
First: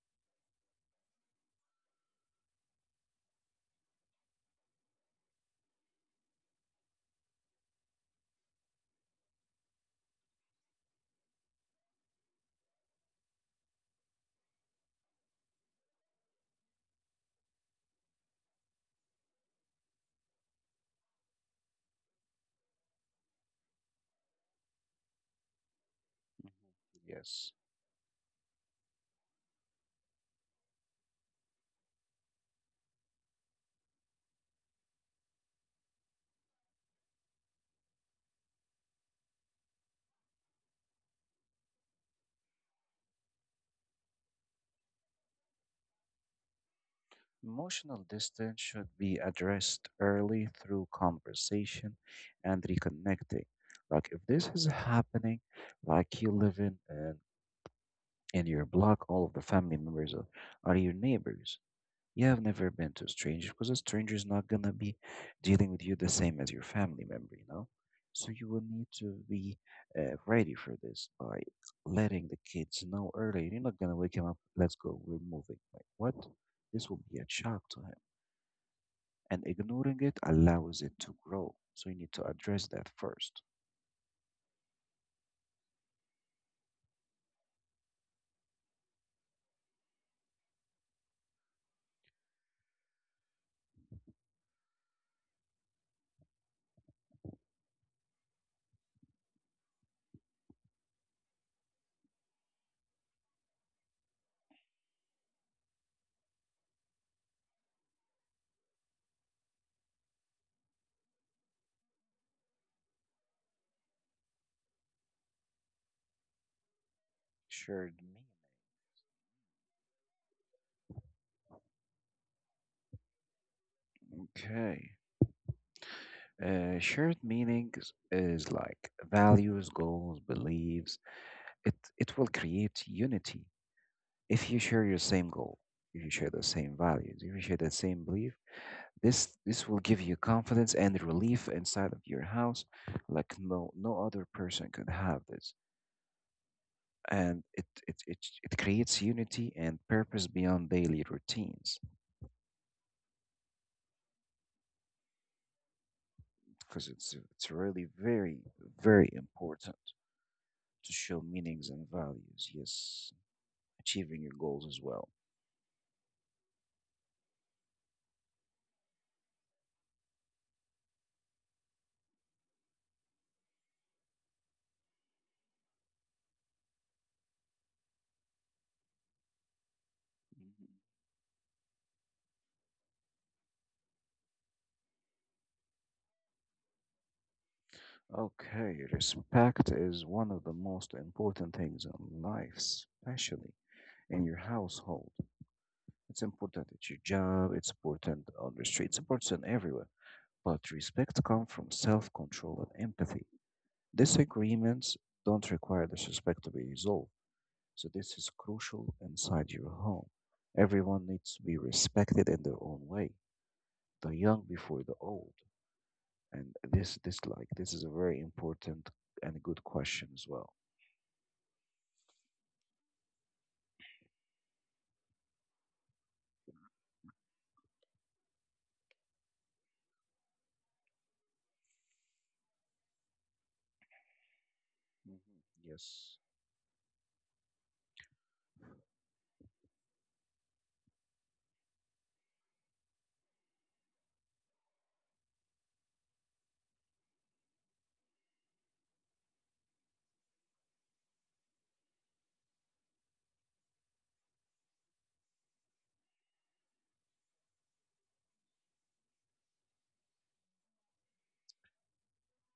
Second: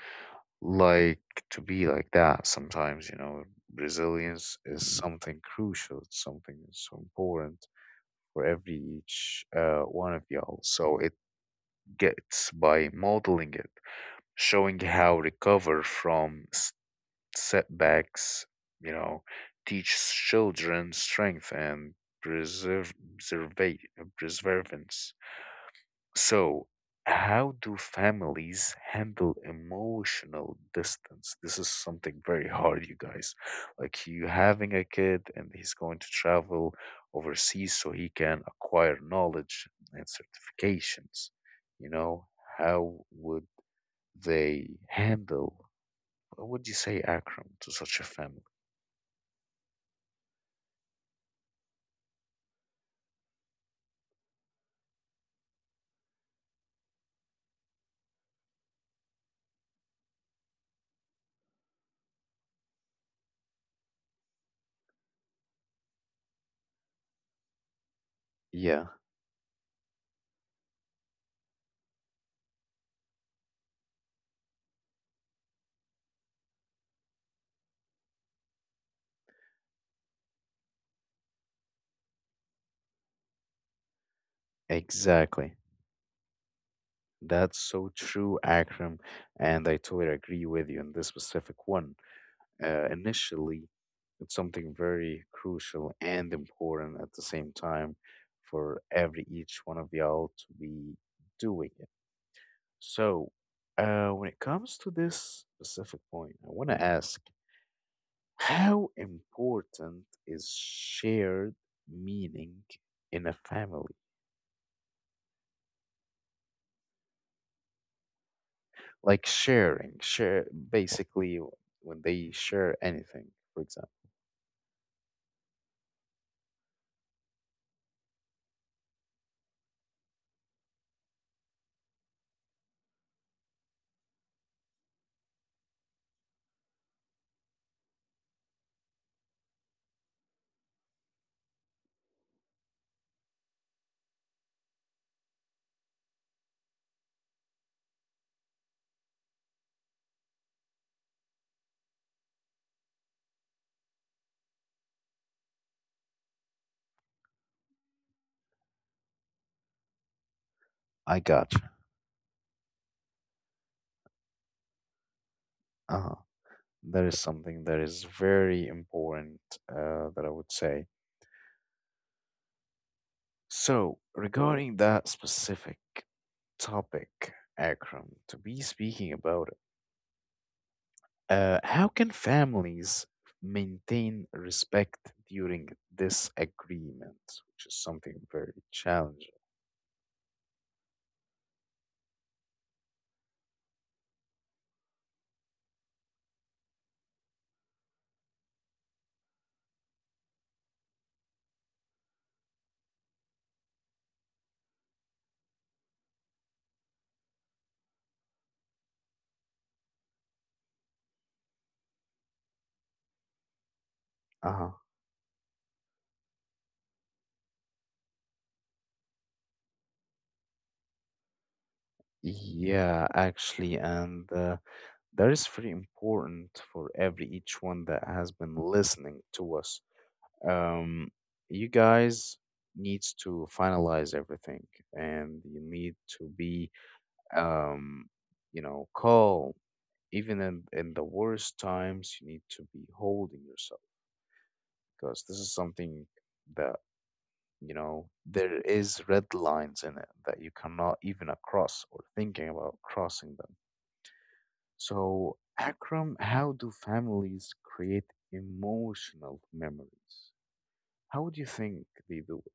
A: like to be like that sometimes, you know, resilience is something crucial, it's something so important for every each one of y'all. So it gets by modeling it, showing how recover from setbacks, you know, teach children strength and preserve, preserva- perseverance. So, how
B: Yes.
A: do families handle emotional distance? This is something very hard, you guys. Like you having a kid and he's going to travel overseas so he can acquire knowledge and certifications. You know, how would they handle what would you say, Akram, to such a
B: Emotional
A: family?
B: distance should be addressed early through conversation and reconnecting. Like if this is happening, like you live in your block, all of the family members are your neighbors. Yeah, I've never been to a stranger because a stranger is not gonna be dealing with you the same as your family member, you know? So you will
A: Yeah,
B: need to be ready for this by letting the kids know early. You're not gonna wake him up, let's go, we're moving. Like, what? This will be a shock to him. And ignoring it allows it to grow. So you need to address that first.
A: exactly. That's so true, Akram, and I totally agree with you on this specific one. Initially, it's something very crucial and important at the same time for every each one of y'all to be doing it. So, when it comes to this specific point, I want to ask how important is shared meaning in a family?
B: Shared meaning.
A: Like sharing share basically when they share anything for example
B: Okay. Shared meanings is like values, goals, beliefs. It will create unity if you share your same goal, if you share the same values, if you share the same belief, this will give you confidence and relief inside of your house, like no no other person could have this. And it creates unity and purpose beyond daily routines because it's really very very important to
A: I
B: show
A: got you.
B: meanings and values. Yes, achieving your goals as well.
A: Uh-huh, that is something that is very important that I would say so regarding that specific topic Akram to be speaking about it,
B: Mhm.
A: how can families maintain respect during disagreement, which is something very
B: Okay,
A: challenging.
B: respect is one of the most important things in life, especially in your household. It's important at your job, it's important on the street, it's important everywhere. But respect comes from self control and empathy. Disagreements don't require disrespect to be resolved, so this is crucial inside your home. Everyone needs to be respected in their own way, the young before
A: Uh-huh.
B: the old. And this is a very important and good question as well.
A: Yeah, actually, and that is very important for every each one that has been listening to us. Um, you guys needs to finalize everything,
B: Mhm.
A: and you need
B: Yes.
A: to be, um, you know, calm. Even in the worst times, you need to be holding yourself because this is something that you know there is red lines in it that you cannot even across or thinking about crossing them. So, Akram, how do families create emotional memories? How do you think they do it?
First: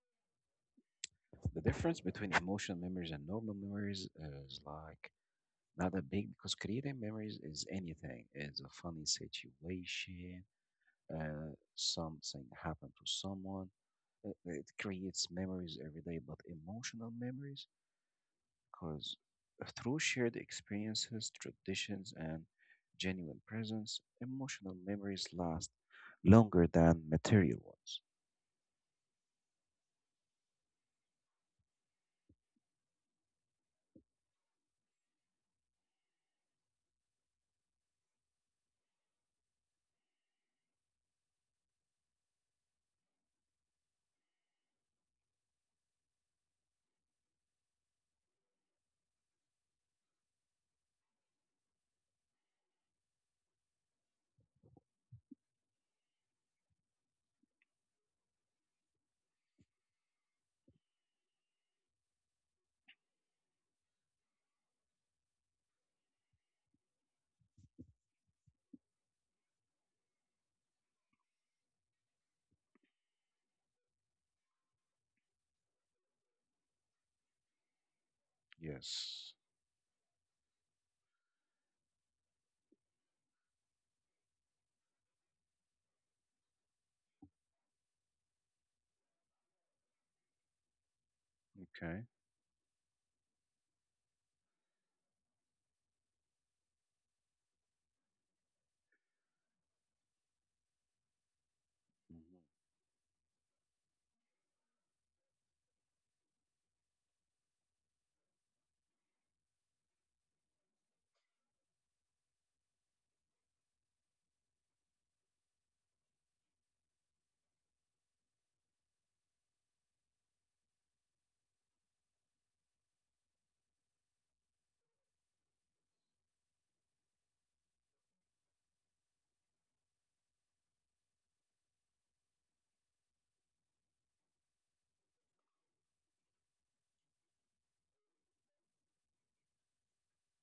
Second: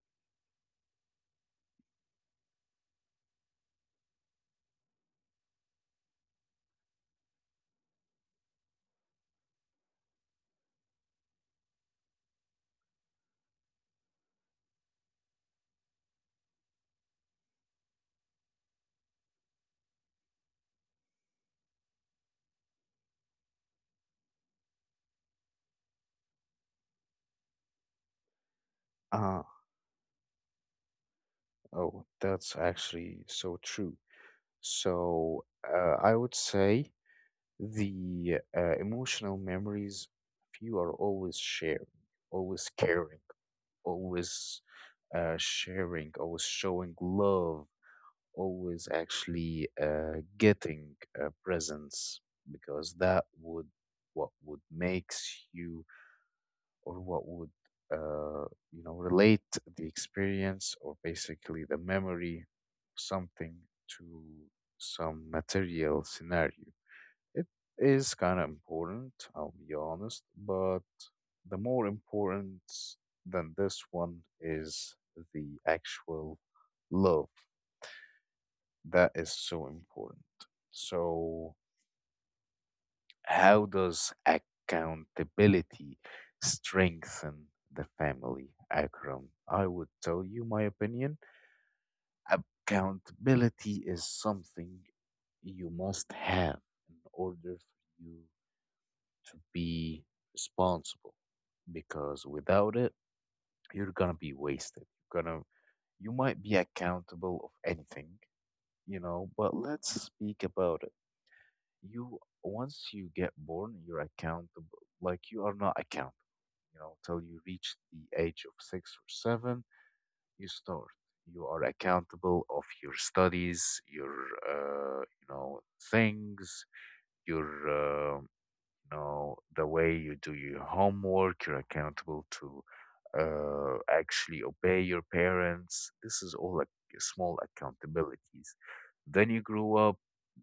B: The difference between emotional memories and normal memories is like not that big, because creating memories is anything. It's a funny situation, something happened to someone. It creates memories every day, but emotional memories, because through shared experiences, traditions, and genuine presence, emotional memories last longer than material ones.
A: Ah, oh, that's actually so true. So, I would say the emotional memories, if you are always sharing, always caring, always sharing, always showing love always actually getting presents because that would what would makes you or what would uh, you know relate the experience or basically the memory of something to some material scenario. It is kind of important, I'll be honest, but the more important than this one is the actual love that is
B: Yes.
A: so important. So, how does accountability strengthen the family, Akram? I would tell you my opinion.
B: Okay.
A: Accountability is something you must have in order for you to be responsible because
B: Mhm.
A: without it, you're gonna be wasted. You might be accountable of anything, you know, but let's speak about it you once you get born, you're accountable. Like you are not accountable, you know, till you reach the age of six or seven, you start. You are accountable of your studies, your you know things, your you know the way you do your homework you're accountable to actually obey your parents this is all like small accountabilities then you grow up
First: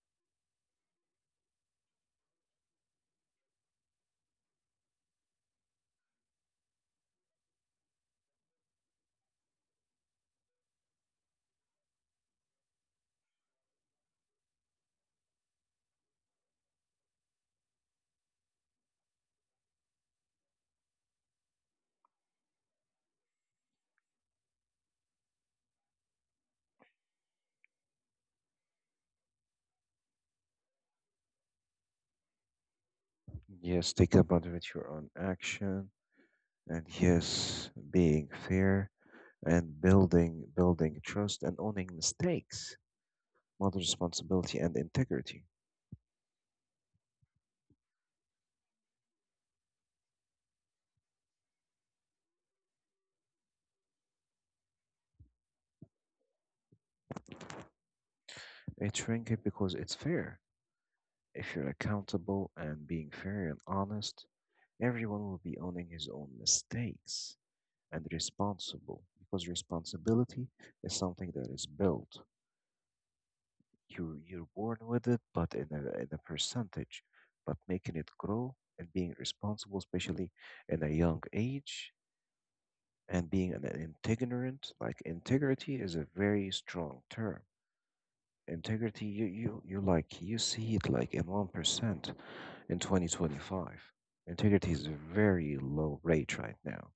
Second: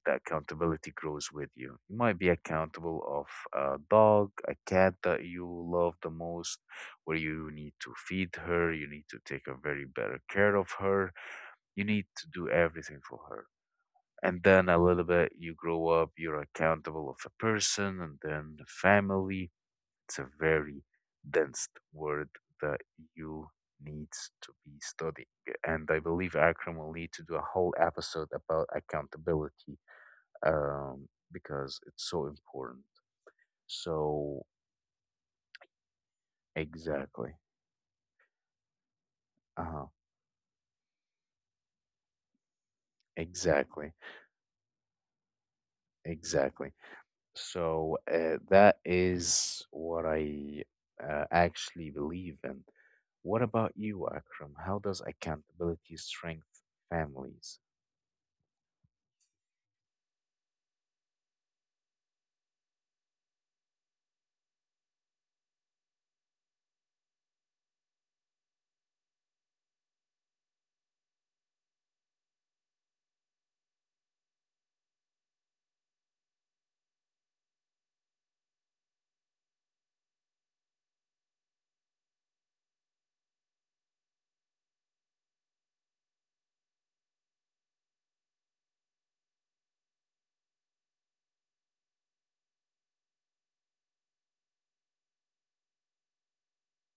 A: the accountability grows with you you might be accountable of a dog a cat that you love the most where you need to feed her you need to take a very better care of her you need to do everything for her and then a little bit you grow up you're accountable of a person and then the family it's a very dense word that you needs to be studying and I believe Akram will need to do a whole episode about accountability, um, because it's so important
B: Yes, take
A: so
B: advantage of your own action. And
A: exactly.
B: yes, being fair and
A: Uh-huh,
B: building trust and owning mistakes, model
A: exactly,
B: responsibility and integrity.
A: exactly. So that is what I actually believe in. What about you, Akram? How does accountability strengthen families?
B: It's ranking because it's fair. If you're accountable and being fair and honest, everyone will be owning his own mistakes and responsible, because responsibility is something that is built. You're born with it, but in a percentage. But making it grow and being responsible, especially in a young age, and being an integrant, like integrity is a very strong term. Integrity, you you like you see it like in 1% in 2025. Integrity is a very low rate right now.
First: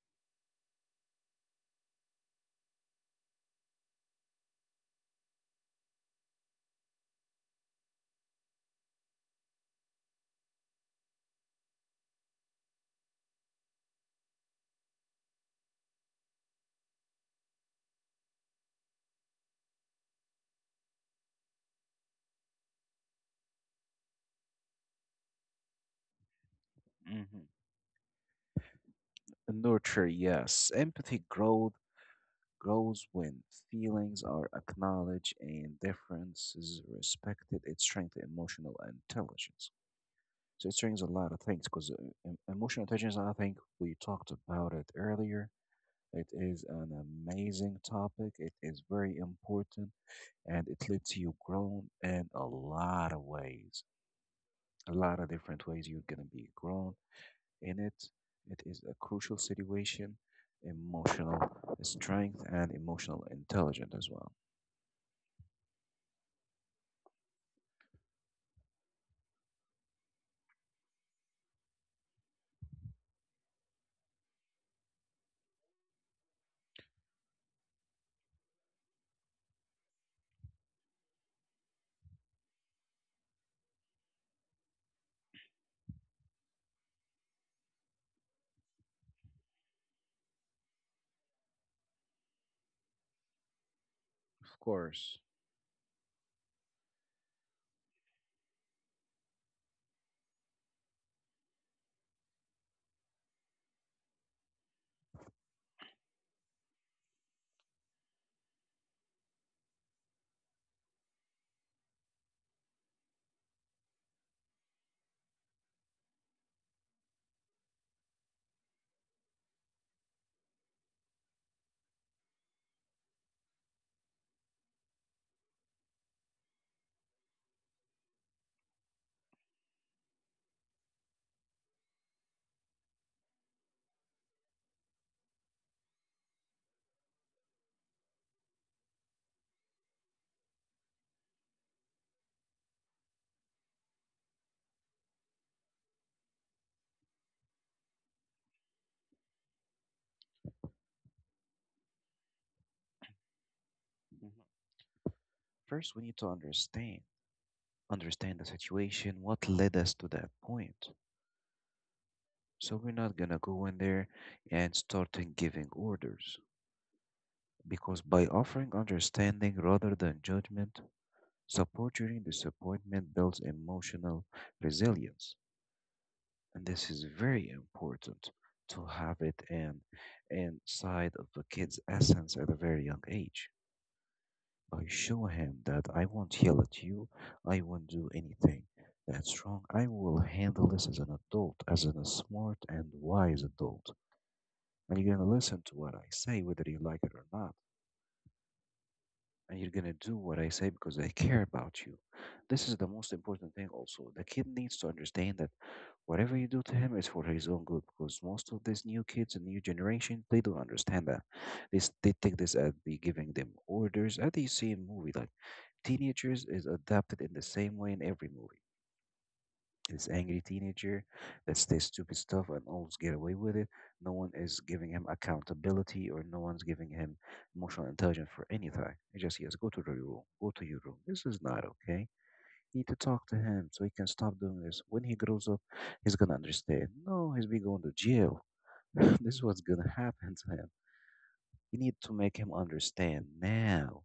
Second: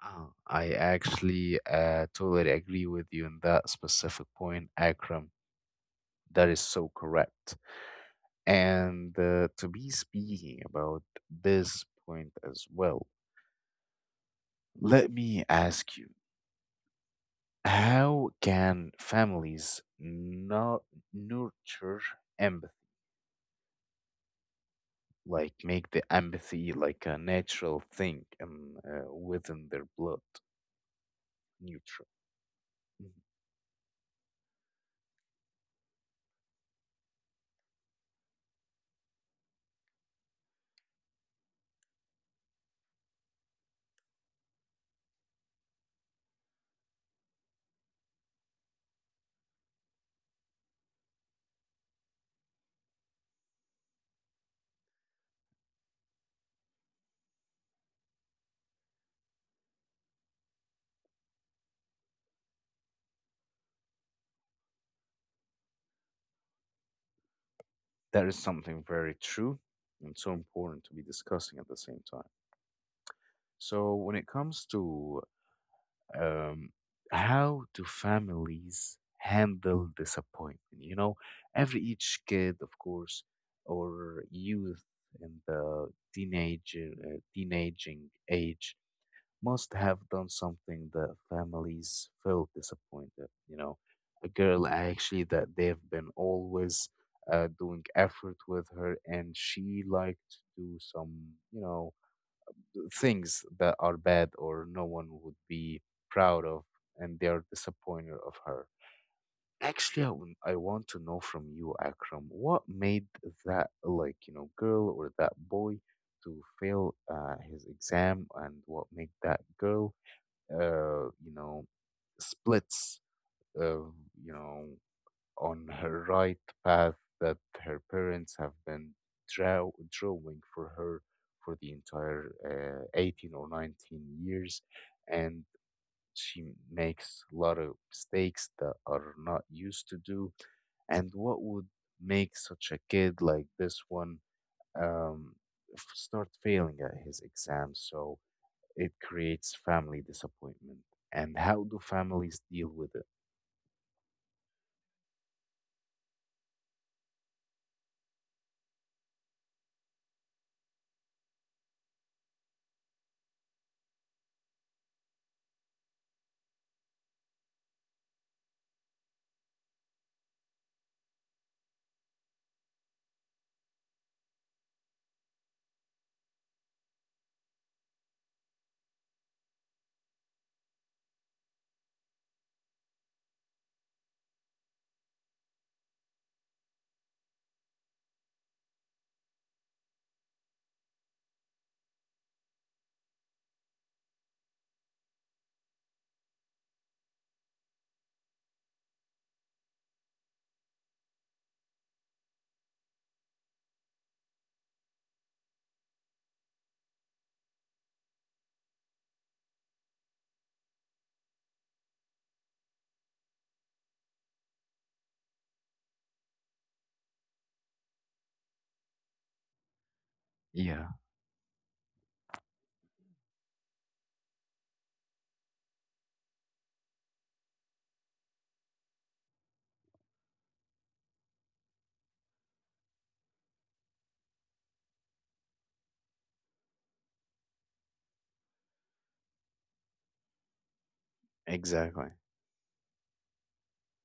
A: I actually totally agree with you on that specific point, Akram. That is so correct. And to be speaking about this point as well, let me ask you how can families not nurture empathy? Like make the empathy like a
B: hmm
A: natural thing and within their
B: Nurture,
A: blood
B: yes, empathy growth
A: neutral.
B: grows
A: Mhm.
B: when feelings are acknowledged and differences respected. It strengthens emotional intelligence. So it strengthens a lot of things because emotional intelligence, I think we talked about it earlier. It is an amazing topic. It is very important and it lets you grow in a lot of ways, a lot of different ways you're going to be grown in it. It is a crucial situation, emotional strength, and emotional intelligence as well.
A: That is something very true and so important to be discussing at the same time so when it comes to Um, how do families handle disappointment? You know, every each kid, of course, or youth in the teenage teenaging age must have done something that families felt disappointed. You know, a
B: Of
A: girl
B: course.
A: actually that they've been always doing effort with her, and she liked to do some, you know things that are bad or no one would be proud of, and they are disappointed of her. Actually, I want to know from you, Akram, what made that like you know girl or that boy to fail his exam, and what made that girl, uh, you know, splits, uh, you know on her right path that her parents have been drawing for her for the entire 18 or 19 years. And she makes a lot of mistakes that are not used to do. And what would make such a kid like this one um, start failing at his exams? So it creates family disappointment. And how do families deal with it?
B: Mhm. First, we need to understand the situation, what led us to that point. So we're not gonna go in there and starting giving orders, because by offering understanding rather than judgment, support during disappointment builds emotional resilience. And this is very important to have it in inside of the kid's essence at a very young age. I show him that I won't yell at you, I won't do anything that's wrong. I will handle this as an adult, as a smart and wise adult. And you're gonna listen to what I say, whether you like it or not. And you're gonna do what I say because I care about you. This is the most important thing, also. The kid needs to understand that whatever you do to him is for his own good, because most of these new kids and new generation they don't understand that. They take this as be giving them orders, as you see in movie. Like teenagers is adapted in the same way in every movie. This angry
A: Yeah,
B: teenager that says stupid stuff and always get away with it. No one is giving him accountability or no one's giving him emotional intelligence for anything. He just says, go to your room, go to your room. This is not okay. You need to talk to him so he can stop doing this. When he grows up, he's gonna understand. No, he's be going to jail. This is what's gonna happen to him. You need
A: exactly.
B: to make him understand now.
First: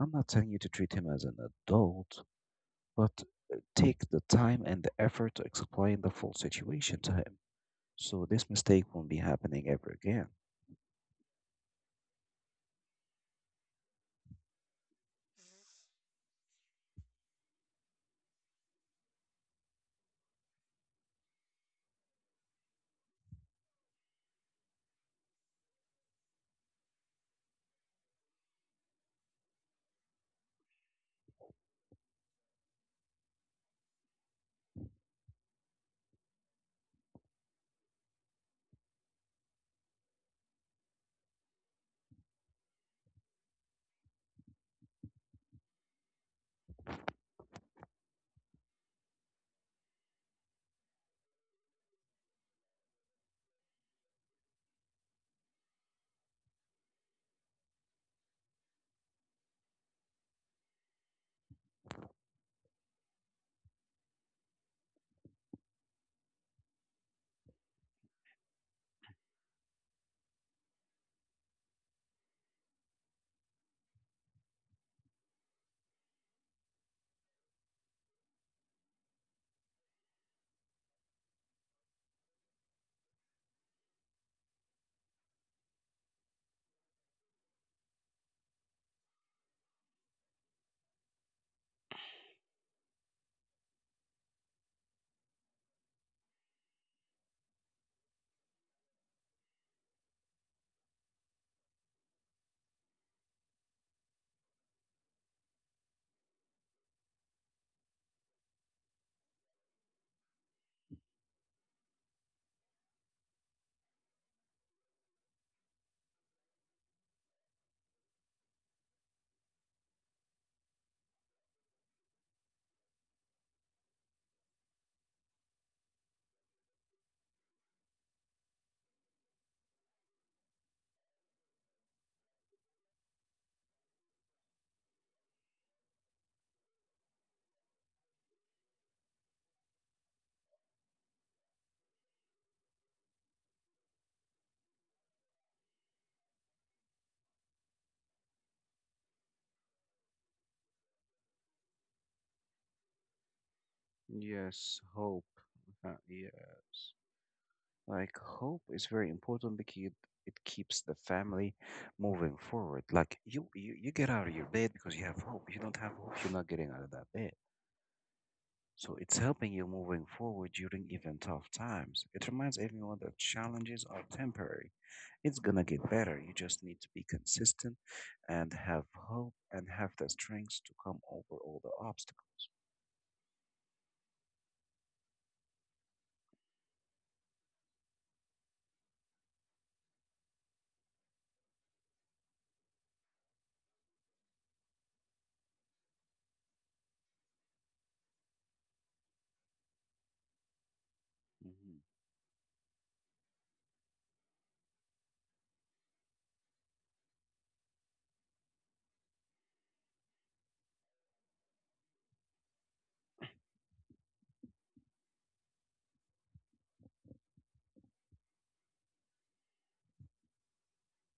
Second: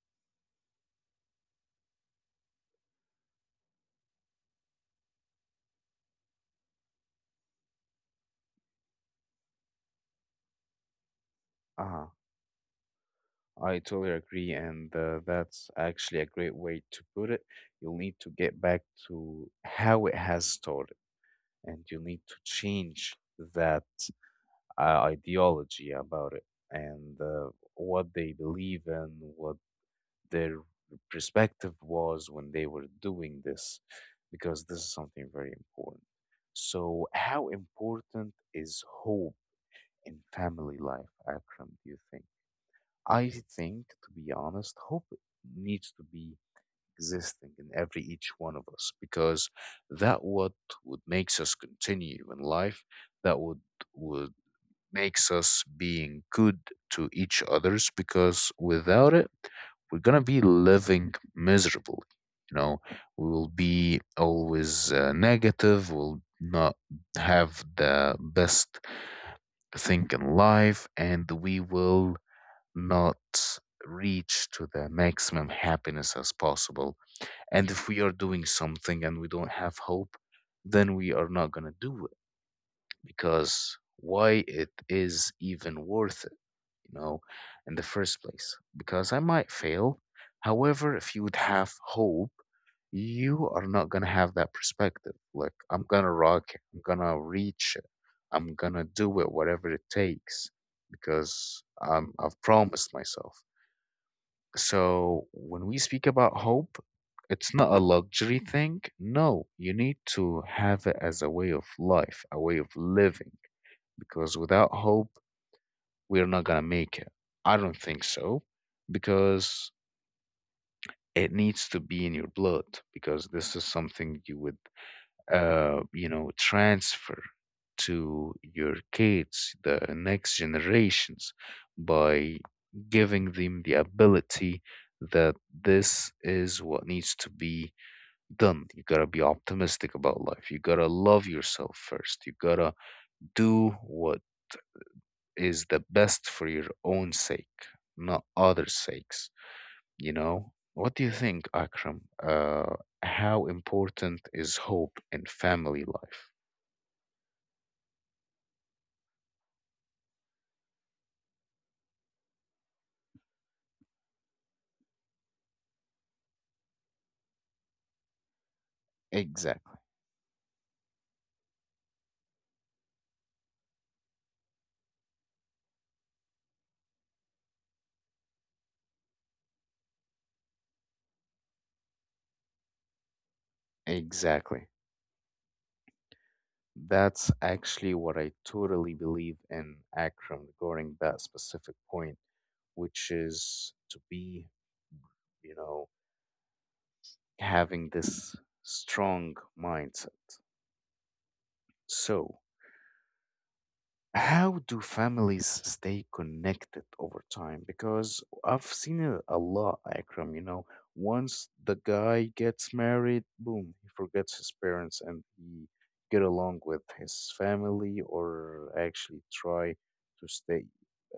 B: I'm not telling you to treat him as an adult, but take the time and the effort to explain the full situation to him so this mistake won't be happening ever again.
A: Uh I totally agree, and that's actually a great way to put it. You'll need to get back to how it has started, and you need to change that ideology about it and what they believe in, what their perspective was when they were doing this, because this is something very important. So, how important is hope in family life, Akram, do you think? I think, to be honest, hope needs to be existing in every each one of us because that what would makes us continue in life, that would makes us being good to each others because without it, we're gonna be living miserably. You know, we will be always negative. We'll not have the best thing in life, and we will not reach to the maximum happiness as possible. And if we are doing something and we don't have hope, then we are not going to do it because why it is even worth it, you know, in the first place. Because I might fail. However, if you would have hope, you are not going to have that perspective. Like, I'm going to rock it, I'm going to reach it, I'm going to do it, whatever it takes, because I've promised myself. So when we speak about hope, it's not a luxury thing. No, you need to have it as a way of life, a way of living, because without hope, we're not going to make it. I don't think so, because it needs to be in your blood, because this is something you would transfer to your kids, the next generations, by giving them the ability that this is what needs to be done. You gotta be optimistic about life. You gotta love yourself first. You gotta do what is the best for your own sake, not others' sakes. You know? What do you think, Akram? How important is
B: Yes,
A: hope in
B: hope.
A: family life?
B: Yes. Like, hope is very important because it keeps the family moving forward. Like, you get out of your bed because you have hope. You don't have hope, you're not getting out of that bed. So it's helping you moving forward during even tough times. It reminds everyone that challenges are temporary. It's gonna get better. You just need to be consistent and have hope and have the strength to come over all the obstacles.
A: Exactly. That's actually what I totally believe in Akram regarding that specific point, which is to be, you know, having this strong mindset.
B: Mhm.
A: So, how do families stay connected over time? Because I've seen it a lot, Akram. You know, once the guy gets married, boom, he forgets his parents and he get along with his family, or actually try to stay,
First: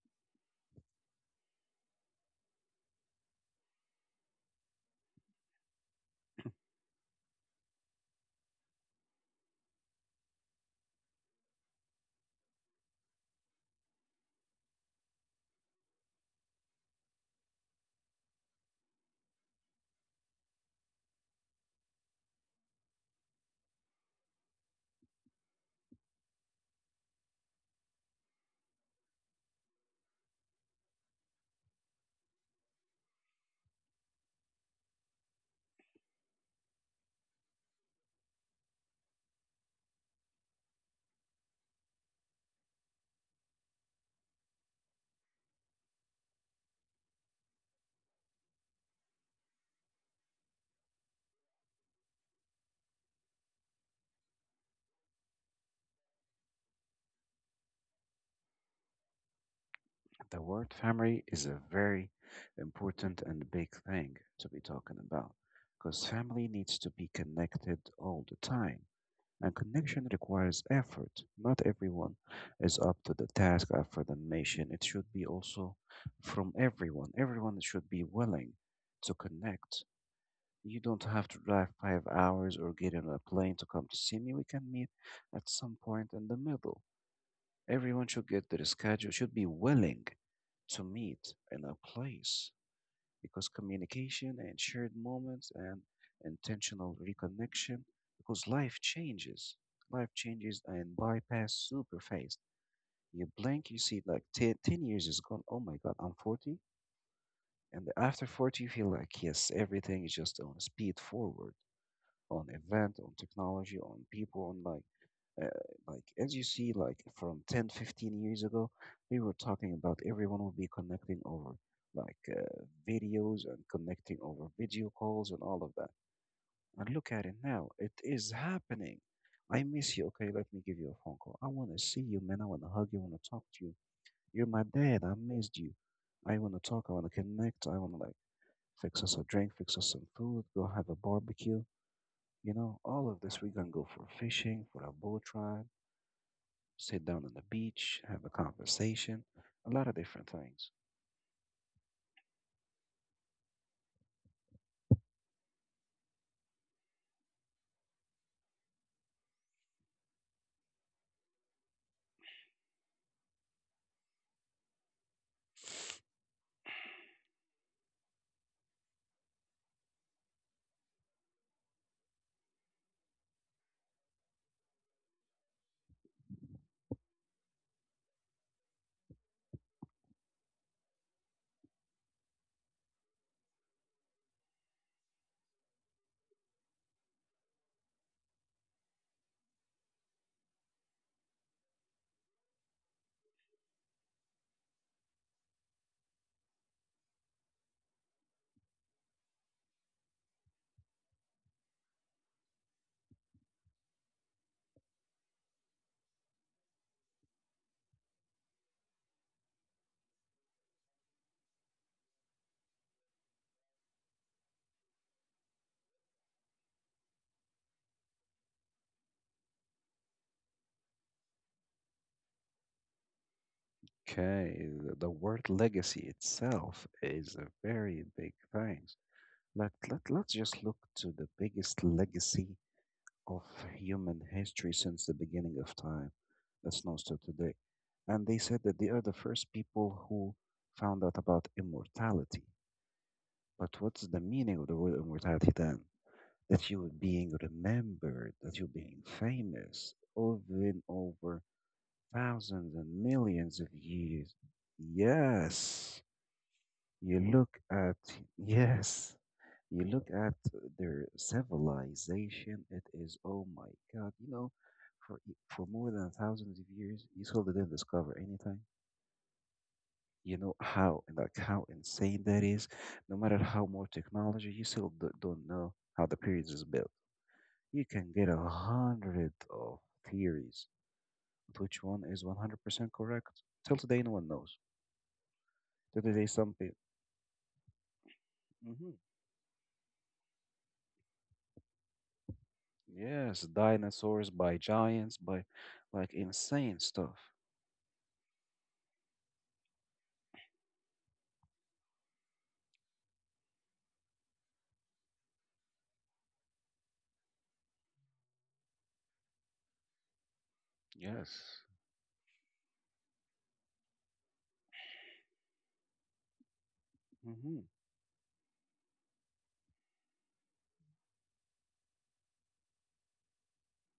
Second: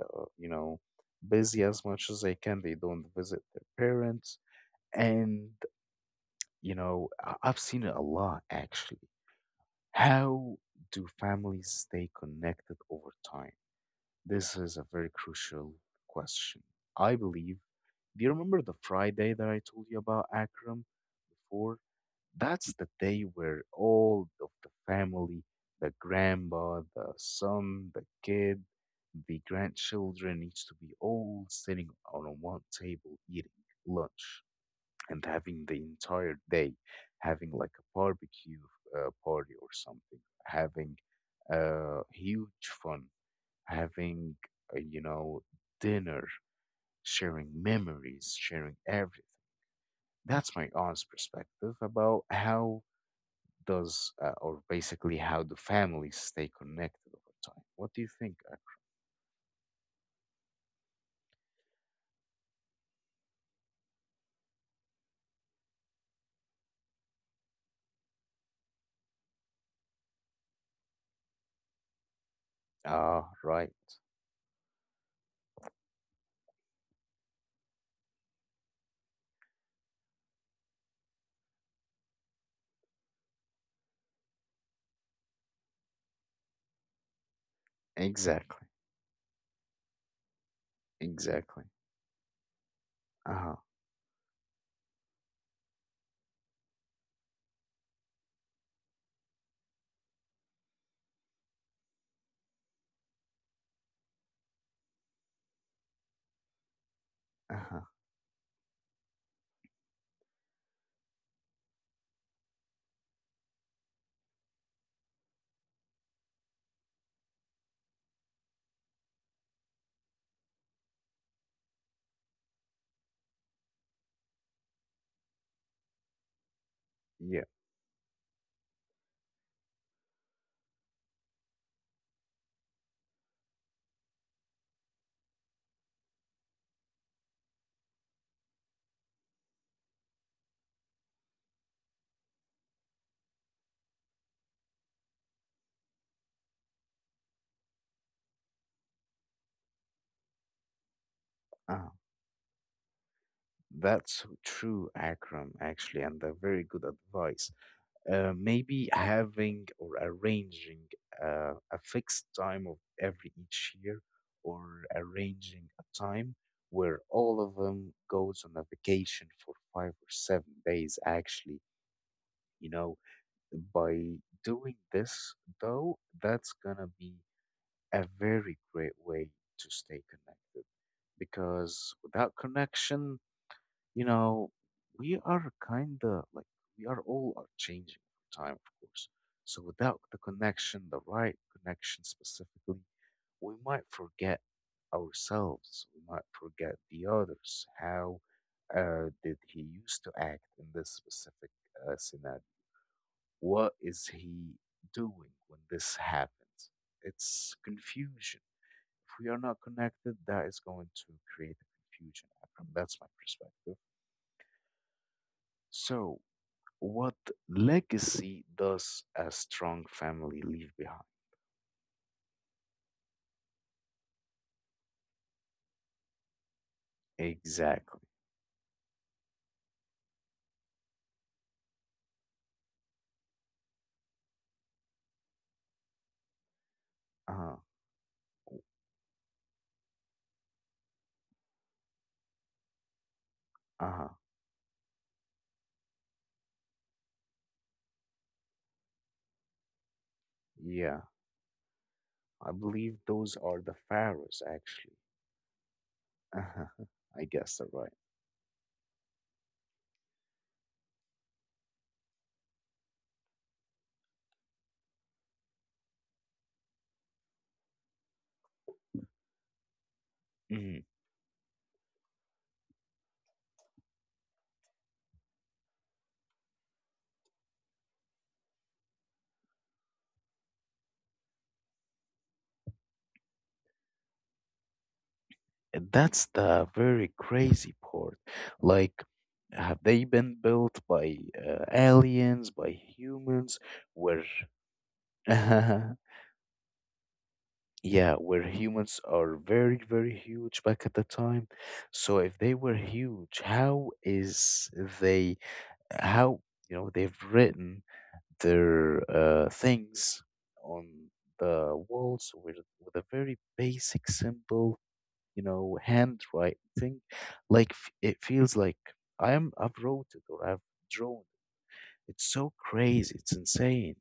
A: uh, you know, busy as much as they can. They don't visit their parents, and you know, I've seen it a lot actually. How do families stay connected over time? This is a very crucial question. I believe, do you remember the Friday that I told you about Akram before? That's the day where all of the family, the grandpa, the son, the kid, the grandchildren needs to be all sitting on a one table eating lunch and having the entire day, having like a barbecue party or something, having huge fun having, you know, dinner, sharing memories, sharing everything. That's my aunt's perspective about how or basically how do families stay connected over time. What do you think?
B: The word family is a very important and big thing to be talking about because family needs to be connected all the time. And connection requires effort. Not everyone is up to the
A: Ah,
B: task
A: right.
B: after the mission. It should be also from everyone. Everyone should be willing to connect. You don't have to drive 5 hours or get on a plane to come to see me. We can meet at some point in the middle. Everyone should get their
A: Exactly.
B: schedule, should be willing to meet in
A: Exactly.
B: a place, because
A: Uh-huh.
B: communication and shared moments and intentional reconnection, because life changes. Life changes and bypass super fast. You blink, you see like 10 years is gone. Oh my God, I'm 40.
A: Uh-huh.
B: And after 40, you feel like, yes, everything is just on speed forward, on event, on technology, on people, on uh, like as you see like from 10, 15 years ago we were talking about everyone will be connecting over like videos and connecting over video calls and all of that, and look at it
A: Yeah.
B: now, it is happening. I miss you. Okay, let me give you a phone call. I want to see you, man. I want to hug you, I want to talk to you. You're my dad, I missed you. I want to talk, I want to connect, I want to like fix us a drink, fix us some food, go have a barbecue, you know, all of this. We're gonna go for fishing, for a boat ride, sit down on the beach, have a conversation, a lot of different things.
A: Uh-huh. That's so true, Akram, actually, and a very good advice. Maybe having or arranging a fixed time of every each year or arranging a time where all of them goes on a vacation for 5 or 7 days actually, you know, by doing this though that's gonna be a very great way to stay connected because without connection, you know, we are kind of like we are all are changing over time, of course. So without the connection, the right connection specifically, we might forget ourselves. We might forget the others. How did he used to act in this specific scenario? What is he doing when this happens? It's confusion. If we are not connected, that is going to create a confusion. From that's my perspective. So what legacy does a strong family leave behind?
B: Okay, the word legacy itself is a
A: Exactly.
B: very big thing. Let's just look to the biggest legacy of human history since the beginning of time, that's known to
A: Uh
B: today.
A: huh.
B: And they said that they are the first people who found out about immortality. But
A: Uh
B: what's
A: huh.
B: the meaning of the word immortality then? That you are being remembered, that you're being famous over and
A: Yeah.
B: over
A: I
B: thousands
A: believe
B: and
A: those are
B: millions of
A: the
B: years.
A: pharaohs, actually.
B: Yes,
A: Uh-huh.
B: you
A: I
B: look
A: guess they're right.
B: at, yes, you look at their civilization. It is, oh my God, you know, for, for more than thousands of years, you still didn't discover anything. You know
A: Mhm.
B: how, like how insane that is. No matter how more technology, you still don't know how the pyramids is built. You can get 100 of theories, but which one is 100% correct? Till today, no one knows.
A: And
B: To
A: that's
B: today
A: the
B: something.
A: very crazy part.
B: Hmm.
A: Like, have they been built by aliens, by
B: Yes,
A: humans? Where,
B: dinosaurs, by giants, by like insane stuff.
A: yeah, where humans are very, very huge back at the time. So if they were huge, how is they how you know they've written their things on
B: Yes.
A: the walls with a very basic, simple, you know, handwriting thing.
B: Hmm.
A: Like it feels like I've wrote it or I've drawn it. It's so crazy. It's insane.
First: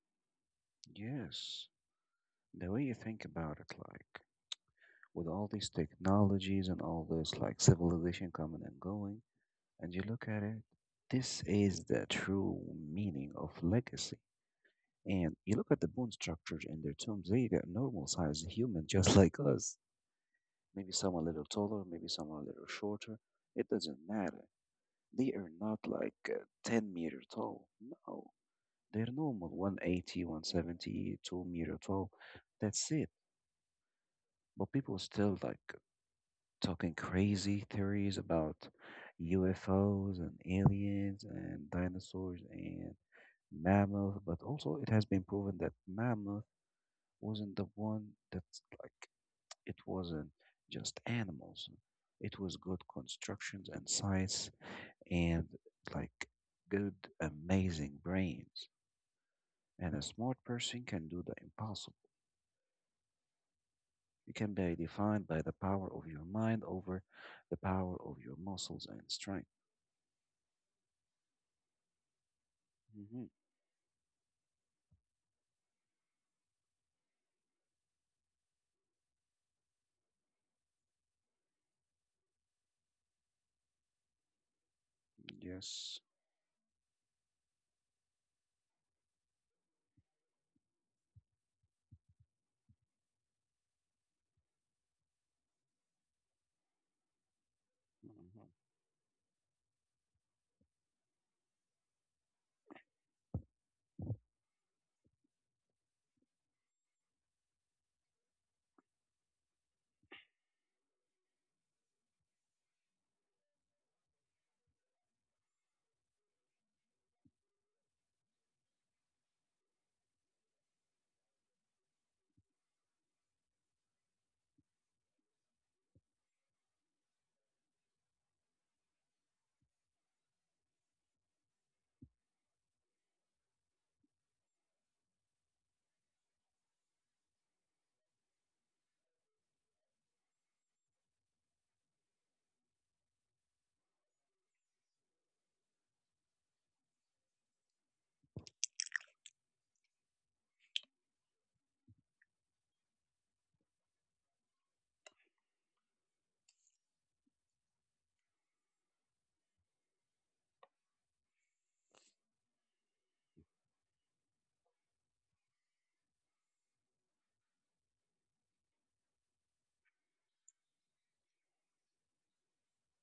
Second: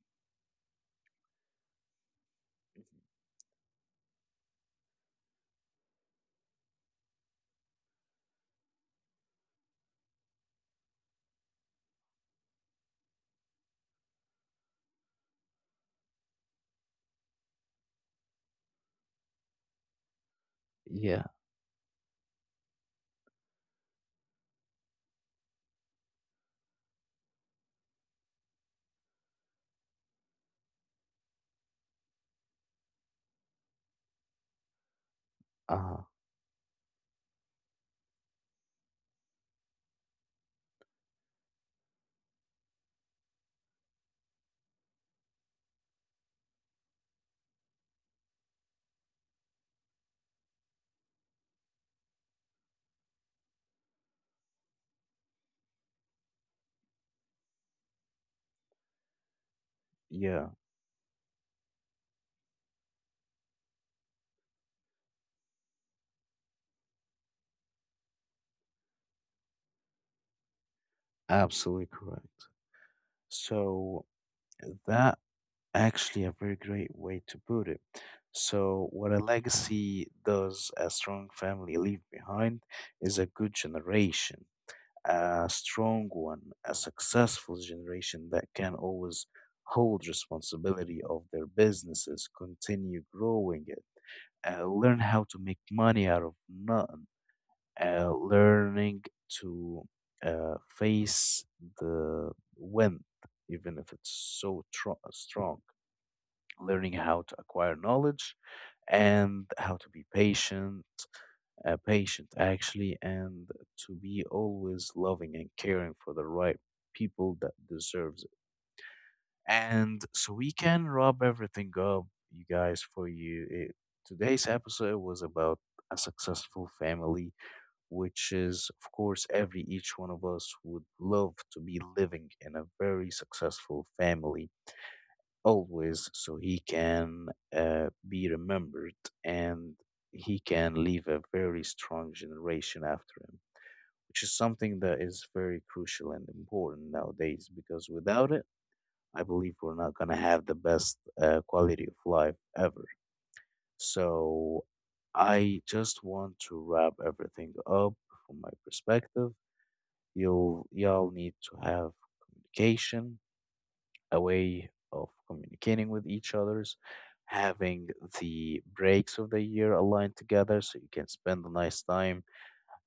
B: Yes, the way
A: Mhm.
B: you think about it, like with all these technologies and all this like civilization coming and going, and you look at it, this is the true meaning of legacy. And you look at the bone structures in their tombs, they are normal sized human just like us. Maybe some a
A: Yeah.
B: little taller, maybe some a little shorter. It doesn't matter. They are not like 10-meter tall. No, they're normal 180, 170, meter tall. That's it. But people still like
A: Uh,
B: talking crazy theories about UFOs and aliens and dinosaurs and mammoth. But also, it has been proven that mammoth wasn't the one that's like, it wasn't just animals. It was good constructions and science and like good, amazing brains. And a smart
A: yeah.
B: person can do the impossible. You can be defined by the power of your mind over the power of your muscles and strength.
A: Absolutely correct.
B: Hmm.
A: So that actually, a very great way to put it. So, what a legacy does a strong family leave behind is a good generation, a
B: Yes.
A: strong one, a successful generation that can always hold responsibility of their businesses, continue growing it, learn how to make money out of nothing,
B: Mhm.
A: learning to face the wind, even if it's so strong, learning how to acquire knowledge and how to be patient, patient actually, and to be always loving and caring for the right people that deserves it. And so we can wrap everything up, you guys, for you. It, today's episode was about a successful family, which is, of course, every each one of us would love to be living in a very successful family always so he can be remembered and he can leave a very strong generation after him, which is something that is very crucial and important nowadays because without it, I believe we're not going to have the best quality of life ever. So I just want to wrap everything up from my perspective. You'll, y'all need to have communication, a way of communicating with each others, having the breaks of the year aligned together so you can spend a nice time.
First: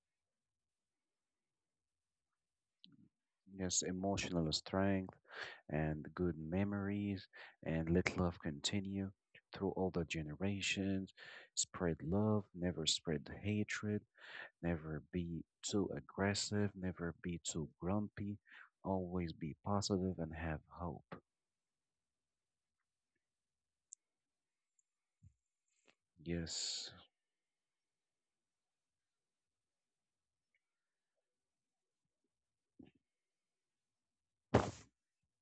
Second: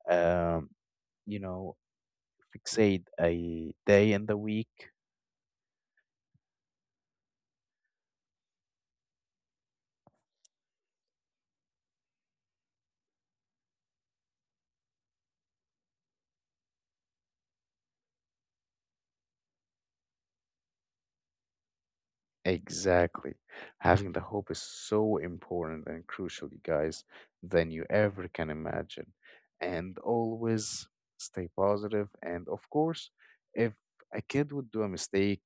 A: Um, you know, fixate a
B: Yes,
A: day in the
B: emotional
A: week.
B: strength and good memories, and let love continue through all the generations. Spread love, never spread hatred. Never be too aggressive, never be too grumpy, always be positive and have hope.
A: Exactly. Having the hope is so important and crucial, you
B: Yes,
A: guys, than you ever can imagine. And always stay positive. And of course, if a kid would do a mistake,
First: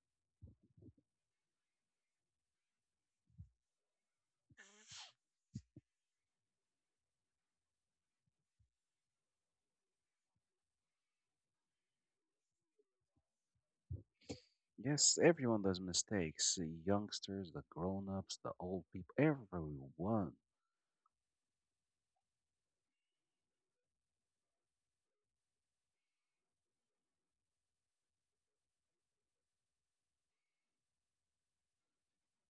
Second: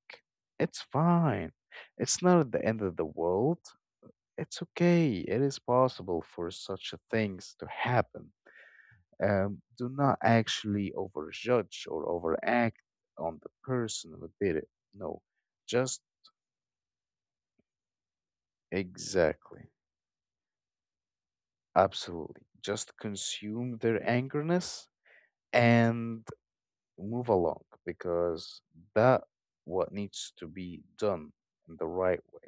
A: it's fine. It's not at the end of the world. It's okay. It is possible for such a things to happen. Do not actually overjudge or overact on the person who did it.
B: yes,
A: No,
B: everyone does
A: just
B: mistakes. The youngsters, the grown ups, the old people,
A: exactly,
B: everyone.
A: absolutely. Just consume their angerness and move along because that what needs to be done in the right way,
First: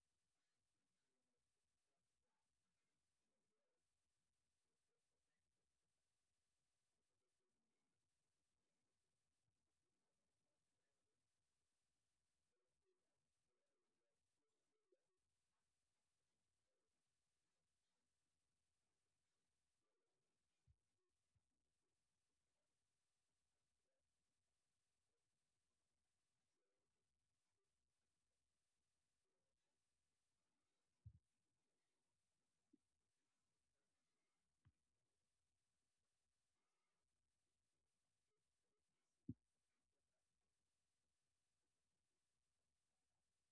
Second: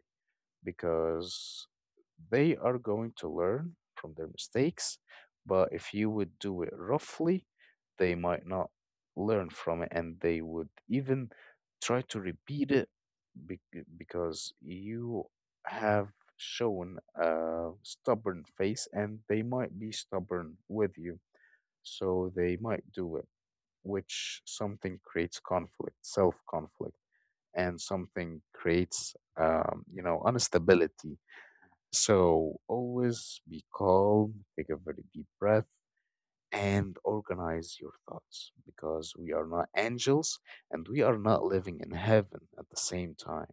A: because they are going to learn from their mistakes. But if you would do it roughly, they might not learn from it and they would even try to repeat it because you have shown a stubborn face and they might be stubborn with you. So they might do it, which something creates conflict, self conflict, and something creates, instability, so always be calm, take a very deep breath, and organize your thoughts because we are not angels and we are not living in heaven at the same time.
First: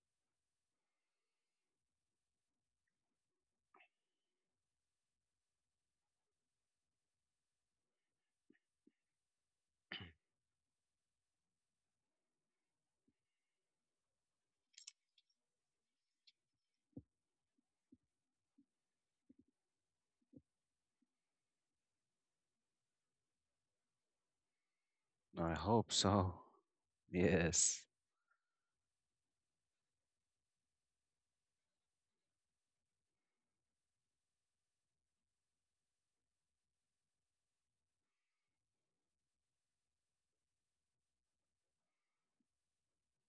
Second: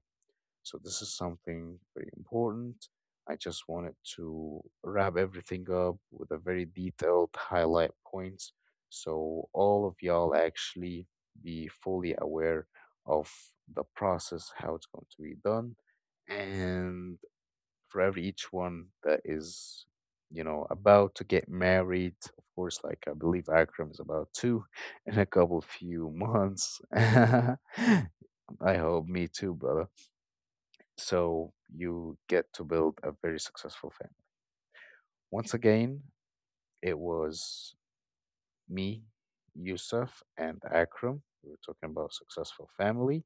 A: So this is something very important. I just wanted to wrap everything up with a very detailed highlight points so all of y'all actually be fully aware of the process, how it's going to be done. And for every each one that is, you know, about to get married. Of course, like I believe Akram is about to in a
B: I
A: couple
B: hope
A: few
B: so.
A: months. I
B: Yes,
A: hope me too, brother. So you get to build a very successful family. Once again, it was me, Yusuf, and Akram. We were talking about successful family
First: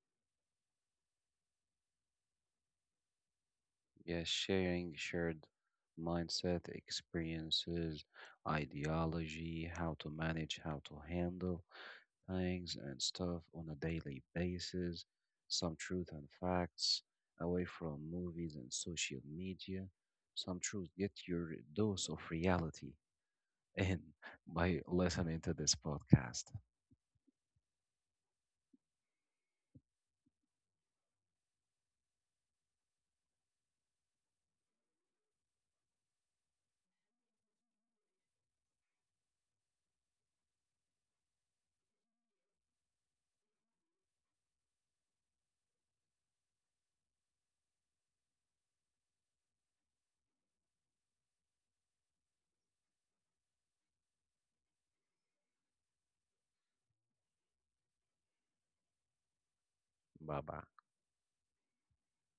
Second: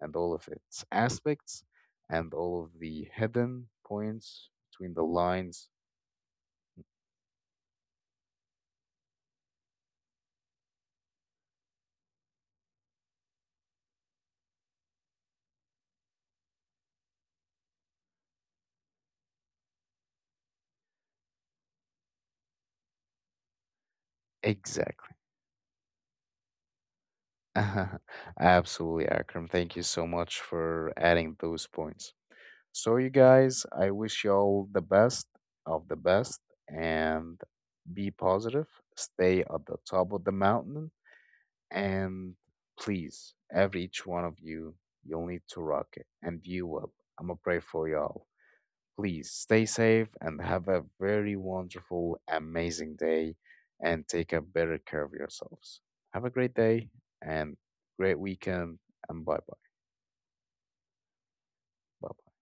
A: and all of its aspects and all of the hidden
B: yes,
A: points between
B: sharing
A: the
B: shared
A: lines.
B: mindset, experiences, ideology, how to manage, how to handle things and stuff on a daily basis, some truth and facts away from movies and social media, some truth. Get your dose of reality in by
A: Exactly.
B: listening to this podcast.
A: Absolutely, Akram. Thank you so much for adding those points. So, you guys, I wish you all the best of the best and be positive, stay at the top of the mountain, and please, every each one of you, you'll need to rock it, and you will. I'm gonna pray for y'all. Please stay safe and have a very wonderful, amazing day and take a better care of yourselves. Have a great day and great weekend and bye bye.
B: Bye bye.
A: Bye